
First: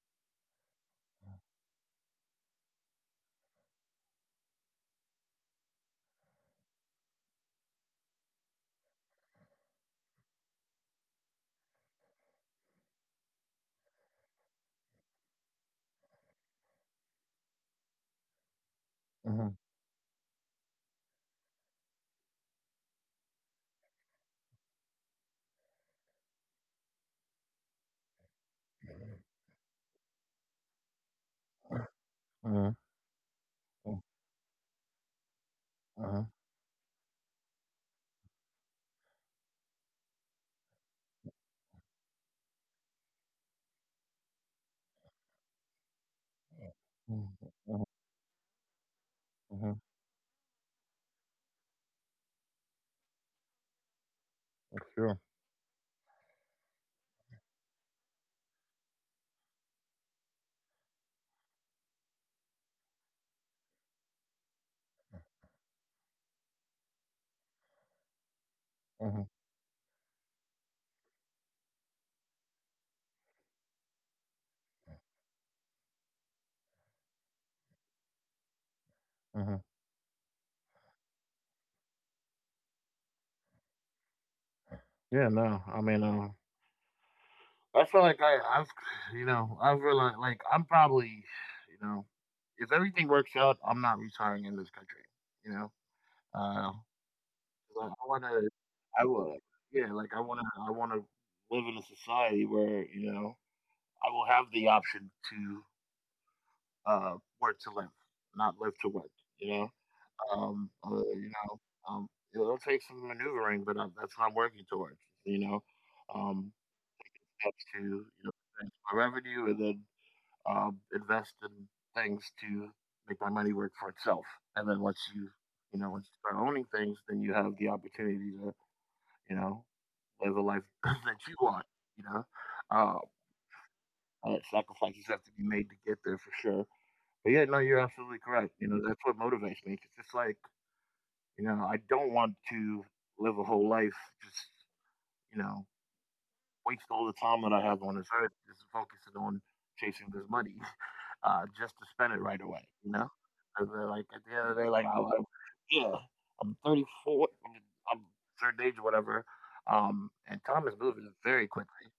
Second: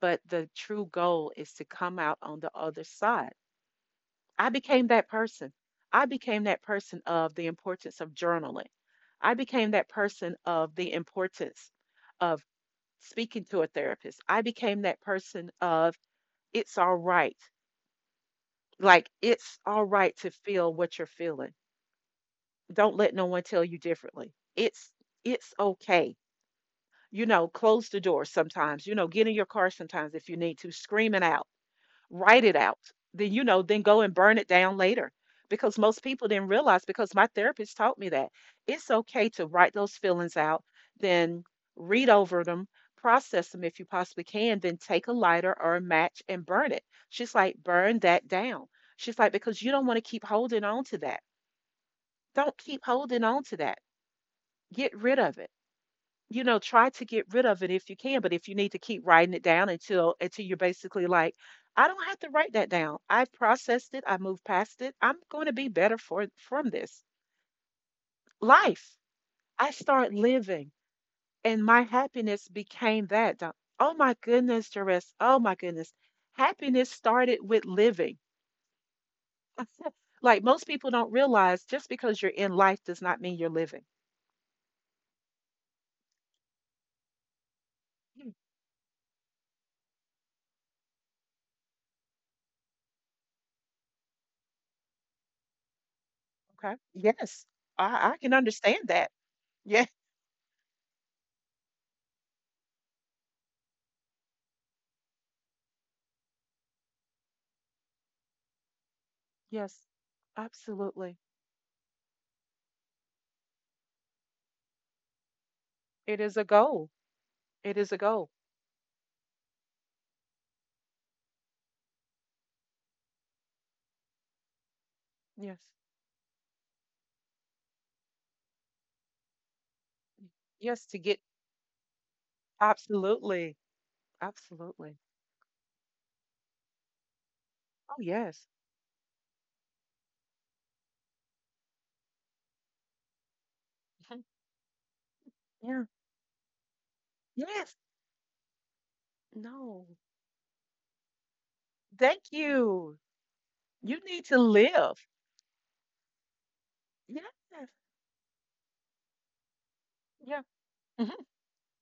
but the true goal is to come out on the other side. I became that person. I became that person of the importance of journaling. I became that person of the importance of speaking to a therapist. I became that person of it's all right. Like,
mhm,
it's all right to feel what you're feeling. Don't let no one tell you differently. It's okay. You know, close the door sometimes. You know, get in your car sometimes if you need to. Scream it out. Write it
mhm,
out. Then you know, then
mm,
go and burn it down later. Because most
mhm,
people didn't realize because my therapist taught me that. It's okay to write those feelings out, then read over them, process them if you possibly can, then take a lighter or a match and burn it.
mm,
She's like,
mhm,
burn that down. She's like, because
mhm,
you don't want to keep holding on to that. Don't keep holding on to that, get
Sure.
rid of it. You know, try to get rid of it if you can, but if you need to keep writing it down until you're basically like, I don't have to write that down. I've processed it, I moved past it. I'm going to be better for from this. Life.
Mhm,
I start living and my happiness became that. Oh my goodness, Jerris. Oh my goodness. Happiness started with living.
mhm.
Like most people don't realize just because you're in life does not mean you're living.
Yeah, no, I mean,
Hmm.
I've, you know, I've realized, like, I'm probably, you know, if everything works out, I'm not retiring in this country. You know, uh,
Okay. Yes.
'Cause I
I,
wanna
I can understand
I
that.
will yeah,
Yeah.
like, I wanna live in a society where, you know, I will have the option to, uh, work to live, not live to work, you know?
Yes,
Um, uh, you
absolutely.
know, um, it'll take some maneuvering, but, that's not working to work, you know?
It is
Um,
a goal.
that's to,
It is a
you know,
goal.
advance my revenue and then, invest in things to make my money work for itself, and then once you
Yes.
you know, once you start owning things, then you have the opportunity to, you know, live a life <laughs>
Yes, to
that
get
you want, you know. Um,
absolutely.
and sacrifices
Absolutely.
have to be made to get there for sure. But yeah, no, you're
Oh,
absolutely correct.
yes.
You know, that's what motivates me, 'cause it's like, you know, I don't want to live a whole life
Mhm.
just, you know,
Yeah.
waste all the time that I have
Yes.
on this earth just focusing on
No.
chasing this money, just to spend it right
Thank
away, you know?
you.
'Cause they're like,
You
at the
need
end
to
of the day, like, I'm,
live.
I'm- yeah, I'm 34,
Yes.
I'm certain age or whatever, and
Yeah.
time is moving
Mhm.
very quickly,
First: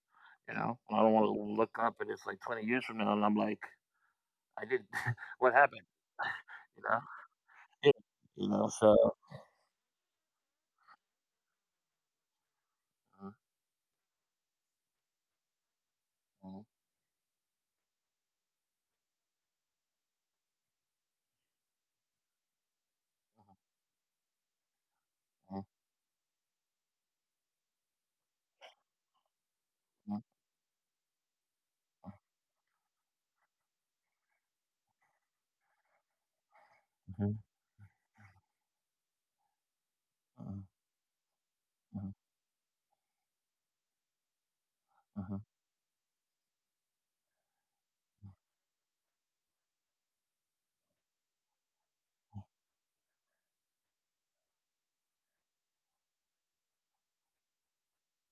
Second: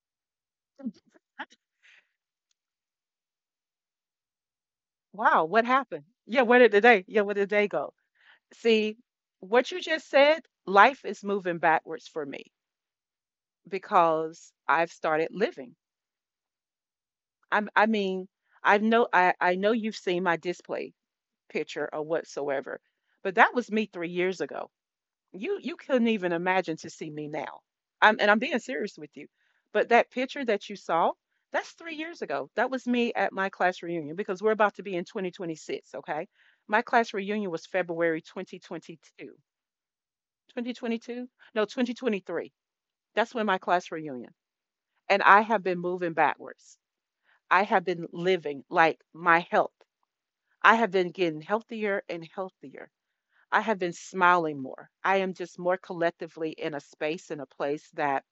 you know? I don't want to
<laughs>
look up and it's like 20 years from now and I'm like, I didn't, <laughs>
Wow,
what
what
happened,
happened? Yeah, where did the
you know?
day? Yeah, where did the day go?
Yeah, you know,
See,
so.
what you just said, life is moving backwards for me because I've started living.
Mhm,
I mean, I know you've seen my display picture or whatsoever, but that was me 3 years ago. You
mhm,
you couldn't even imagine to see me now. I'm being serious with you. But that picture that you saw, that's 3 years ago. That was me at my class reunion because we're about to be in 2026, okay? My class
mhm,
reunion was February 2022.
mhm,
2022? No, 2023. That's when my class reunion. And
mhm,
I have been moving backwards. I have been living like my health. I have been getting healthier and healthier. I have been smiling more. I am just more collectively in a space and a place that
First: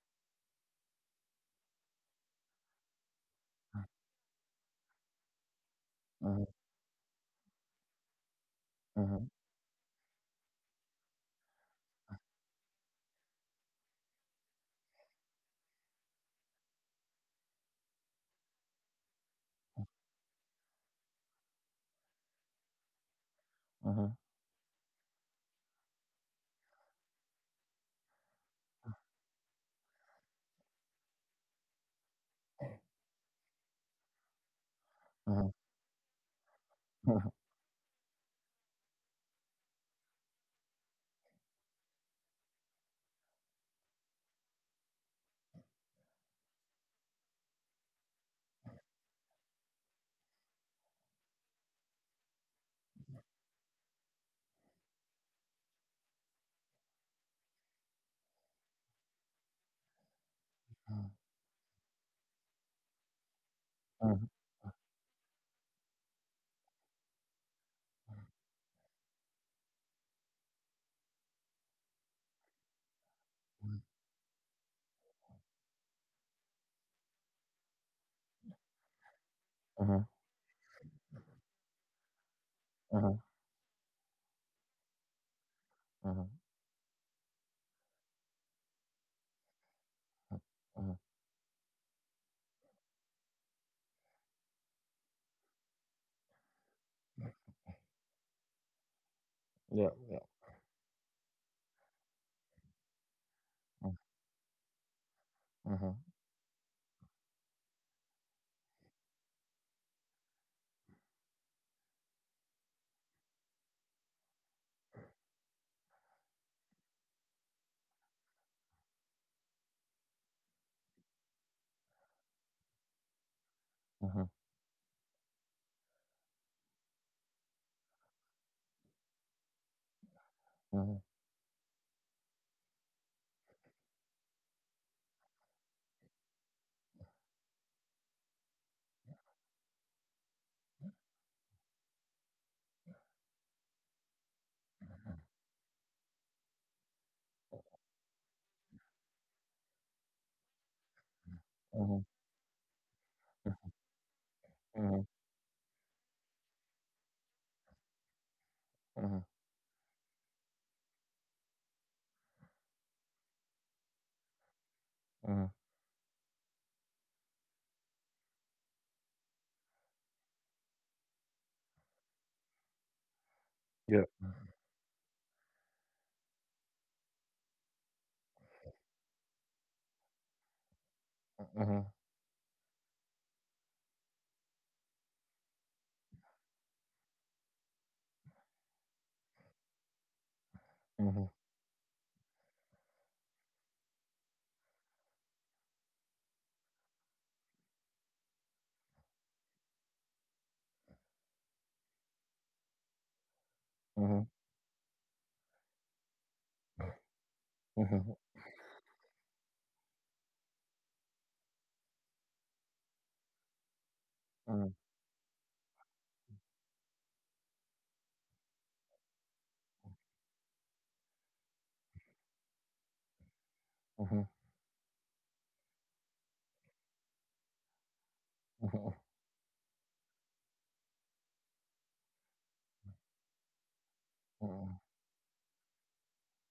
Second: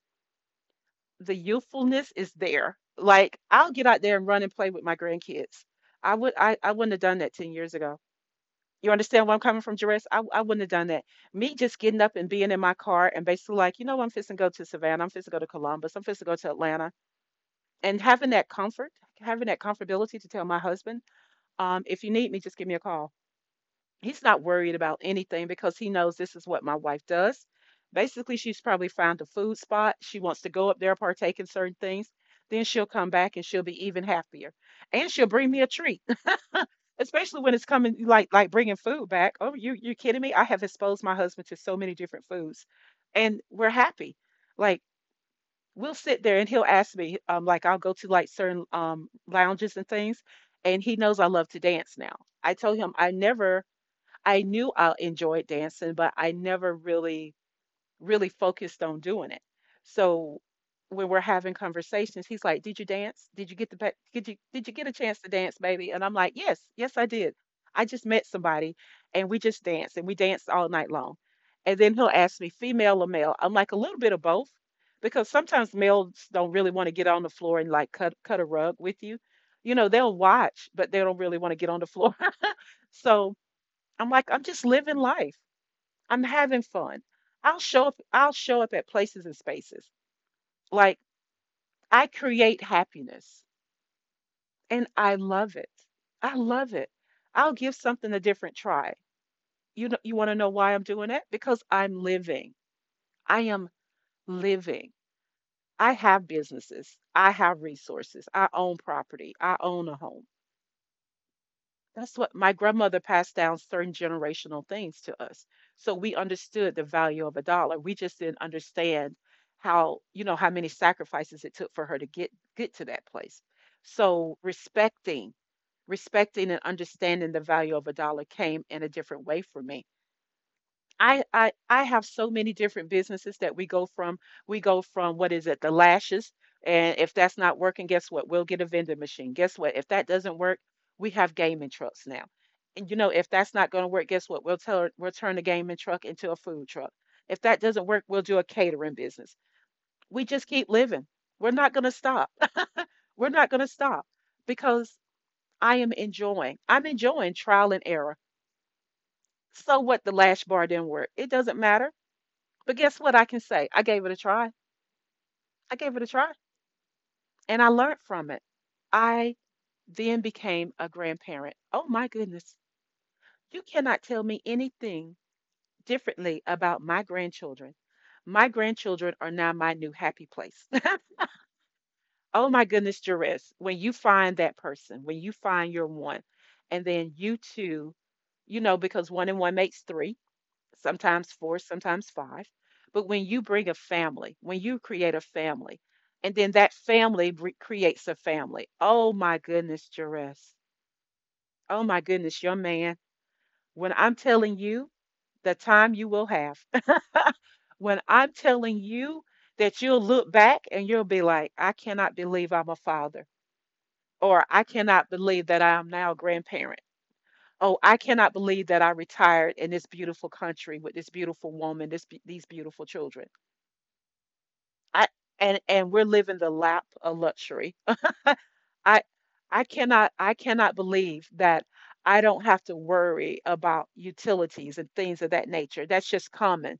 the youthfulness is there. Like I'll get out there and run and play with my grandkids. I would
mhm,
I, I wouldn't have done that 10 years ago. You
mhm, mhm,
understand
mhm,
where I'm coming from, Jerez? I wouldn't have done that. Me just getting up and being in my car and basically like, you know, I'm fixing to go to Savannah, I'm fixing to go to Columbus, I'm fixing to go to Atlanta. And having that comfort, having that comfortability to tell my husband, if you need me, just give me a call.
mhm,
He's not worried about anything because he knows this is what my wife does. Basically, she's probably found a food spot. She wants to go up there, partake in certain things. Then she'll come back and she'll be even happier. And she'll bring
mhm,
me a treat, <laughs>
mhm,
especially when it's coming like bringing food back. Oh, you're kidding me? I have exposed my husband to so many different foods, and we're happy. Like we'll sit there and he'll ask me, like I'll go to like certain lounges and things, and he knows I love to dance now. I told him I never I knew I enjoyed dancing, but I never really, really focused on doing it. So when
mhm,
we're having conversations, he's like, "Did you dance?
mhm,
Did you get a chance to dance, baby?" And I'm like, "Yes, yes, I did. I just met somebody, and we just danced, and we danced all night long." And then he'll ask me, "Female or male?" I'm like,
mhm,
"A little bit of both," because sometimes males don't really want to get on the floor and like cut a rug with you. You know, they'll watch, but they don't really want to get on the floor. <laughs>
mhm, mhm,
So I'm like, I'm just living life.
mhm,
I'm having fun. I'll show up at places and spaces.
mhm.
Like I create happiness and I love it. I love it. I'll give something a different try.
Yeah,
You know, you
yeah.
want to know why I'm doing it? Because I'm living. I am
Mhm,
living. I
mhm,
have businesses. I have resources. I own property. I own a home. That's what my grandmother passed down certain generational things to us. So we understood the value of a dollar. We just didn't understand how, you know, how many sacrifices it took for her to get to that place.
mhm.
So respecting, respecting and understanding the value of a dollar came in a different way for me.
Mhm,
I have so many different businesses that we go from. We go from what is it, the lashes, and if that's not working, guess what? We'll get a vending machine. Guess what? If that doesn't work, we have gaming trucks now. And you know, if that's not going to work, guess what? We'll turn the gaming truck into a food truck. If that doesn't work, we'll do a catering business. We just keep living. We're not going to
mhm,
stop. <laughs> We're not going to stop because
mhm,
I am enjoying. I'm enjoying trial and error.
mhm,
So what? The lash bar didn't work. It doesn't matter. But guess what I can say? I gave it a try.
mhm.
I gave it a try and I learned from it. I then became a grandparent. Oh my goodness. You cannot
Yeah.
tell me anything differently about my grandchildren. My grandchildren are now my new happy place. <laughs>
Mhm,
Oh my goodness, Jerez, when you find that person, when you find your one, and then you two, you know, because one and one makes three, sometimes
mhm,
four, sometimes five. But when you bring a family, when you create a family, and then that creates a family. Oh my goodness, Jerez. Oh my goodness, young man. When I'm
mhm,
telling you the time you will have, <laughs> when I'm
mhm,
telling you that you'll look back and you'll be like, I cannot believe I'm a father, or I
mhm,
cannot believe that I am now a grandparent. Oh, I cannot believe that I retired in this beautiful country with this beautiful woman, these beautiful children.
mhm,
I and we're living the lap of luxury. I
mhm,
I cannot believe that I don't have to worry about utilities and
mhm,
things of that nature. That's just common.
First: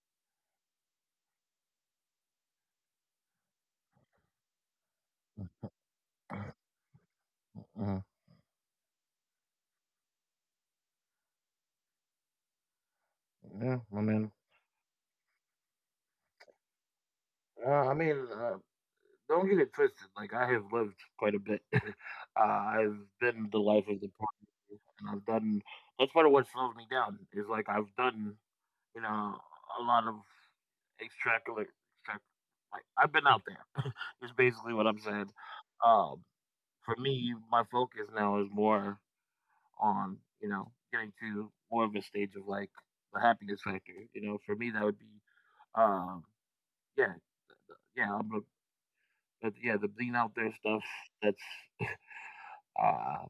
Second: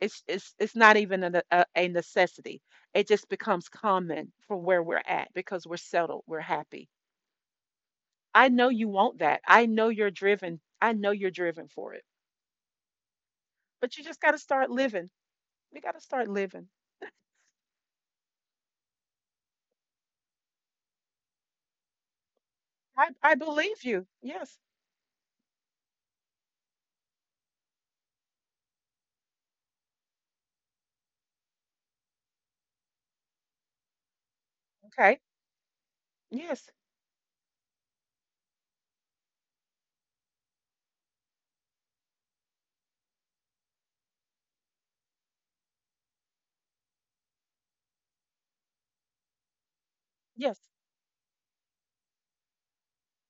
It's not even a necessity. It just becomes common for where we're at because we're settled, we're happy.
mhm.
I know you want that. I know you're driven. I know you're driven for it.
Yeah,
But
I
you just got
mean,
to start living. We got to start living.
uh, I mean, uh, don't get it twisted. Like I have lived quite a bit. <laughs> I've
I
been the
believe
life of
you.
the
Yes.
party, and I've done. That's part of what slows me down. Is like I've done, you know, a lot of extracurricular. extrac- Like I've been out there. <laughs> Is basically what I'm
Okay.
saying. Um,
Yes.
for me, my focus now is more on, you know, getting to more of a stage of like the happiness factor. You know, for me, that would be, um, yeah, yeah, I'm a, but yeah, the being out there
Yes.
stuff. That's uh,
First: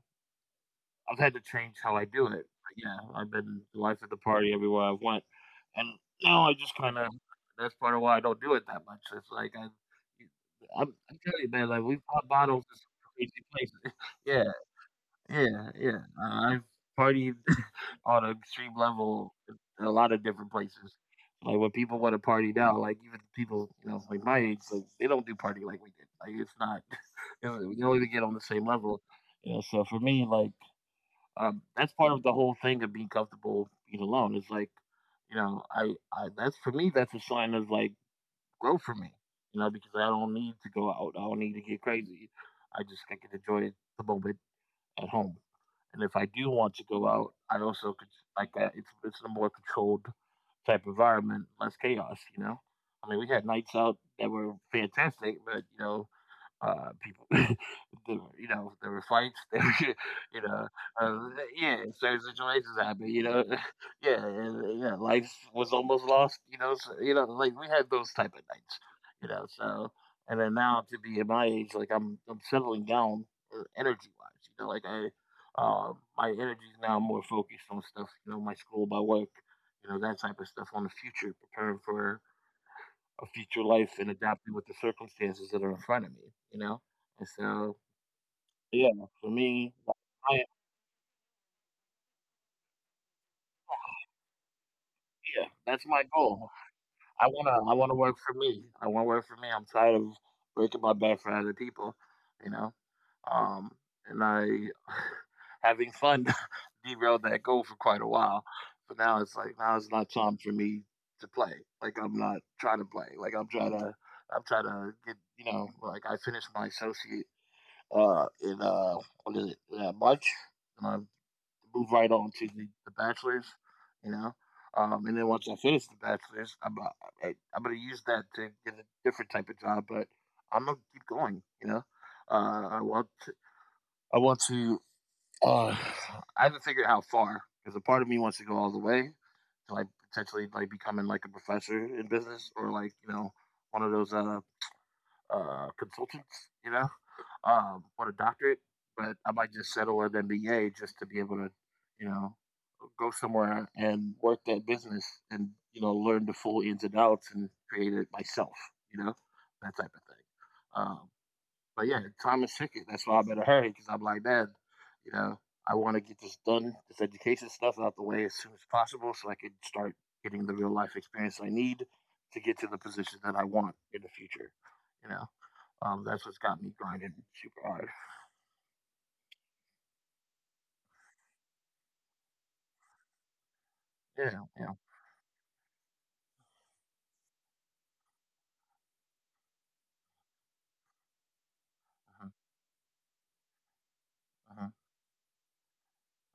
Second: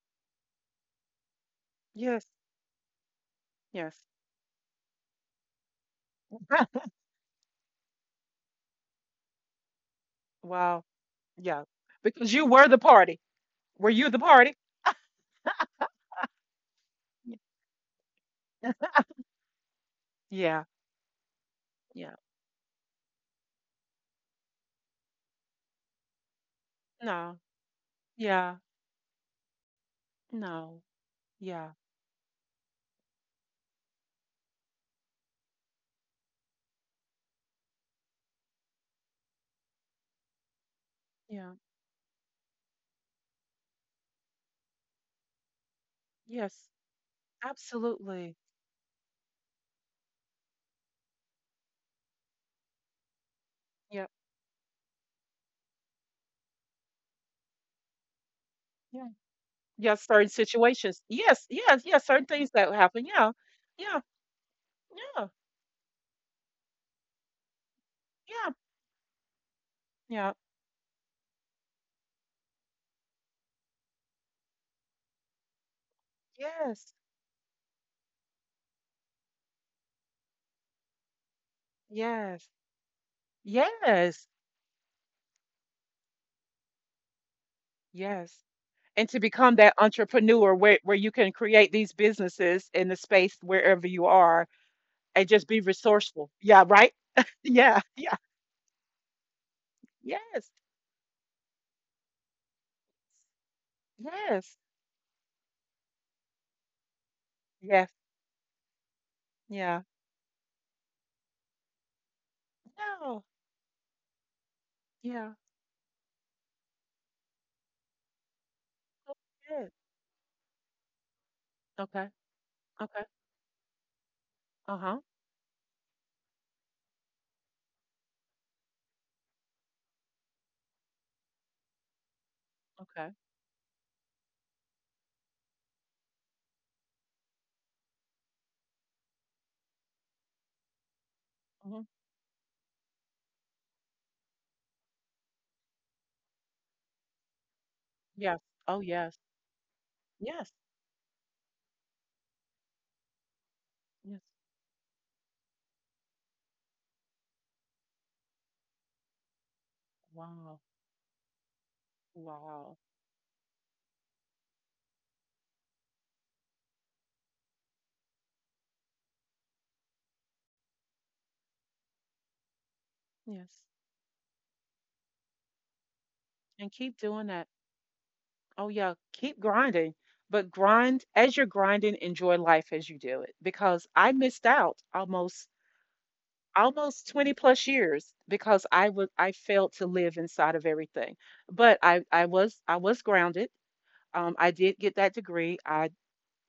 I've had to change how I
Yes.
do it. But yeah, I've been the life of
Yes.
the party everywhere I went, and now I just
<laughs>
kind of that's part of why I don't do it that much. It's like I, I'm,
Wow.
I'm telling you, man, like
Yeah.
we pop
Because
bottles
you were the
in some
party.
crazy places.
Were
<laughs>
you the
Yeah,
party?
yeah, yeah. I've partied
Y-
on an extreme level in a lot of different
Yeah.
places. Like when people want to
Yeah.
party now, like even people you know like my age, like they don't do party like we did. Like it's not, <laughs> you
No.
know, we don't even get on the same
Yeah.
level. You know, so for me, like
No.
that's
Yeah.
part of the whole thing of being comfortable being alone. It's like, you know, I that's for me that's a sign of like growth for me. You know, because I don't need to go out. I don't need to
Yeah.
get crazy. I can enjoy the moment at home. And if I do want to
Yes.
go out, I also could like
Absolutely.
that. It's a more controlled type environment, less chaos. You know, I mean, we had nights out
Yep.
that were fantastic, but you know, people, <laughs> there were, you know, there were
Yeah.
fights. <laughs> There were,
Yeah.
you
Certain
know,
situations.
uh,
Yes.
yeah,
Yes.
certain
Yes. Certain things
situations
that
happened.
happen.
You know,
Yeah.
<laughs>
Yeah.
yeah, and, yeah, life
Yeah.
was almost lost. You know, so, you know, like we had those type of
Yeah.
nights. You know, so and
Yeah.
then now to be at my age, like I'm settling down energy wise. You know, my energy is now
Yes.
more focused on stuff. You know, my school, my work. You know, that type of stuff on the future, preparing for
Yes.
a future life and
Yes.
adapting with the circumstances that are in front of me, you know? And so,
Yes.
yeah,
And
for
to
me,
become that
that's my
entrepreneur where you can create these businesses in the space wherever you are and
yeah,
just be
that's my
resourceful.
goal.
Yeah, right?
I
<laughs>
wanna I wanna
Yeah,
work for
yeah.
me. I wanna work for me. I'm tired of
Yes,
breaking my back for other people, you know? Um, and I
yes,
<sighs> <laughs> having fun <laughs> derailed that goal for quite a
yes,
while. But now it's like now it's
yeah.
not time for me to play. Like I'm not trying to play. Like
No,
I'm trying to get
yeah.
you know like I finished my associate in
Oh,
what is it?
good.
Yeah, March, and I move right
Okay,
on to the
okay.
Bachelor's, you know. And
Uh-huh.
then once I finish the Bachelor's, I'm gonna use that to get a different type of job, but I'm gonna keep going, you know. I want
Okay.
to, I want to. Uh, I haven't figured out how far because a part of me wants to go all the way to like potentially like becoming like a professor
Hmm.
in business or like you know one of those consultants, you know, want a doctorate,
Yes. Oh,
but I
yes.
might just settle an MBA
Yes.
just to be able to, you know, go somewhere and work
Yes.
that business and you know learn the full ins and outs and create it myself. You know, that type of thing.
Wow.
Um, but yeah, time is ticking.
Wow.
That's why I'm in a hurry because I'm like, man, you know, I want to get this done, this education stuff out the way as soon as possible, so I can start getting the real life experience I need to get to the position that
Yes.
I want in the future. You know, that's what's
And
got me
keep doing
grinding
that.
super hard.
Oh, yeah. Keep grinding. But grind as you're grinding, enjoy life as you do it because I missed
Yeah,
out
yeah.
almost almost 20 plus years because I was I failed to live inside of everything. But I I
Uh-huh.
was I was grounded. I did
Uh-huh.
get that degree. I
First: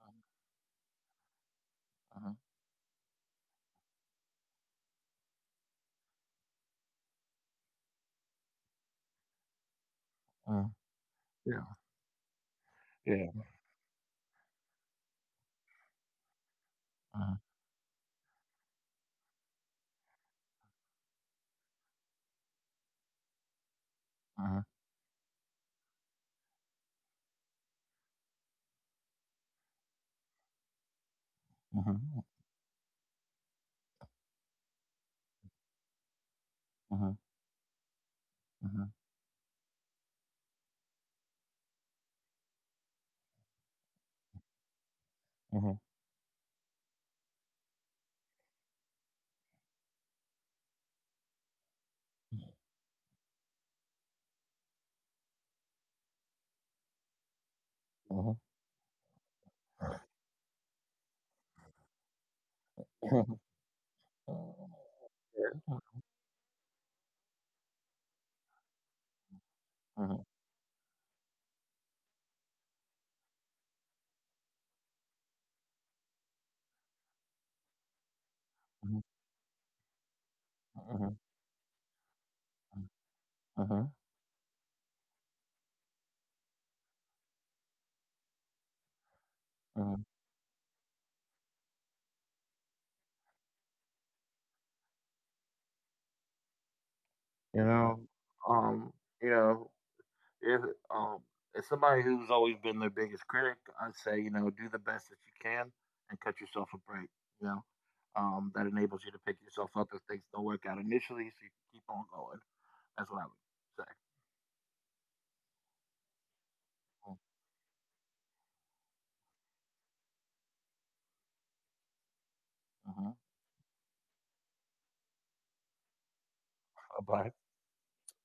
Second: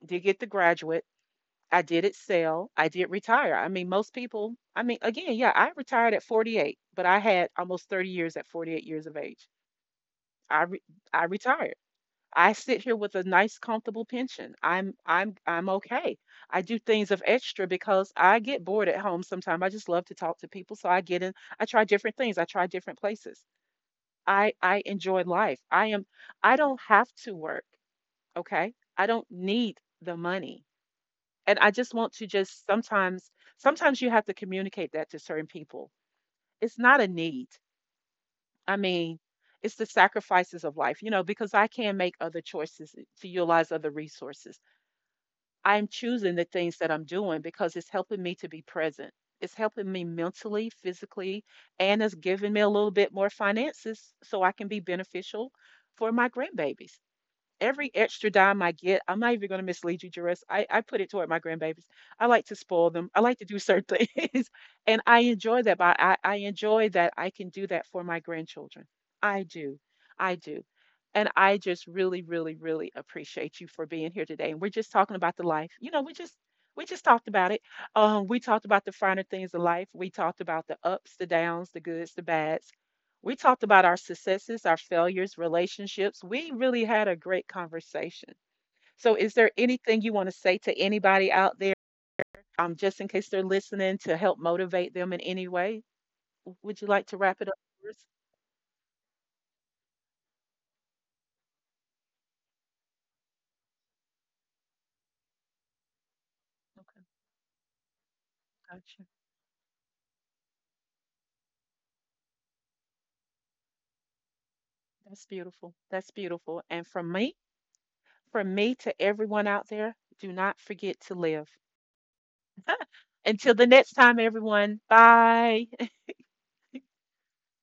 did get the graduate. I did excel. I did retire. I mean, most people. I mean, again, yeah, I retired at 48, but I had almost 30 years at 48 years of age.
Uh-huh.
I re- I retired. I sit here with a
Uh-huh.
nice comfortable pension. I'm okay. I do things of
Uh
extra because I get bored at home sometimes. I just love to talk to people, so I get in I try different things. I try different places. I enjoy life. I am I don't have to work, okay? I don't need the money. And I just
mhm,
want to just sometimes sometimes you have to communicate that to certain people. It's not
mhm,
a need.
mhm,
I mean, it's the sacrifices of life, you know, because I can make other choices to utilize other resources.
mhm,
I'm choosing the things that I'm doing because it's helping me to be present. It's helping me mentally, physically, and it's giving me a little bit more finances so I can be beneficial for my grandbabies. Every
mhm.
extra dime I get, I'm not even going to mislead you, Jerris. I put it toward my grandbabies. I like to spoil them. I like to do
Yeah, yeah. Uh huh. Huh. Uh huh. Uh huh. Uh
certain
huh.
<laughs>
Uh
things.
huh. <laughs>
And I enjoy that. But I enjoy that I can do that for my grandchildren. I do. I do. And I just really, really, really appreciate you for being here today. And we're just talking about the life. You know, we just talked about it. We talked about the finer things of life. We talked about the ups, the downs, the goods, the bads.
Yeah. Uh uh huh. Huh. Huh.
We
Uh huh.
talked about our successes, our failures, relationships. We really had a great conversation. So, is
Uh
there
huh.
anything you want to say to anybody out there, just in case they're listening, to help motivate them in any way? Would you like to
You
wrap it up
know,
for us?
um, you know, if um, as somebody who's always been their biggest critic, I'd say you know, do the best that you can and cut yourself a break.
Okay,
You know, that enables you to pick
gotcha.
yourself up if things don't work out initially, so you can keep on going. That's what I would say.
That's beautiful. That's beautiful. And from me to everyone out there, do not forget to live. Until the next time, everyone. Bye.
Mm-hmm.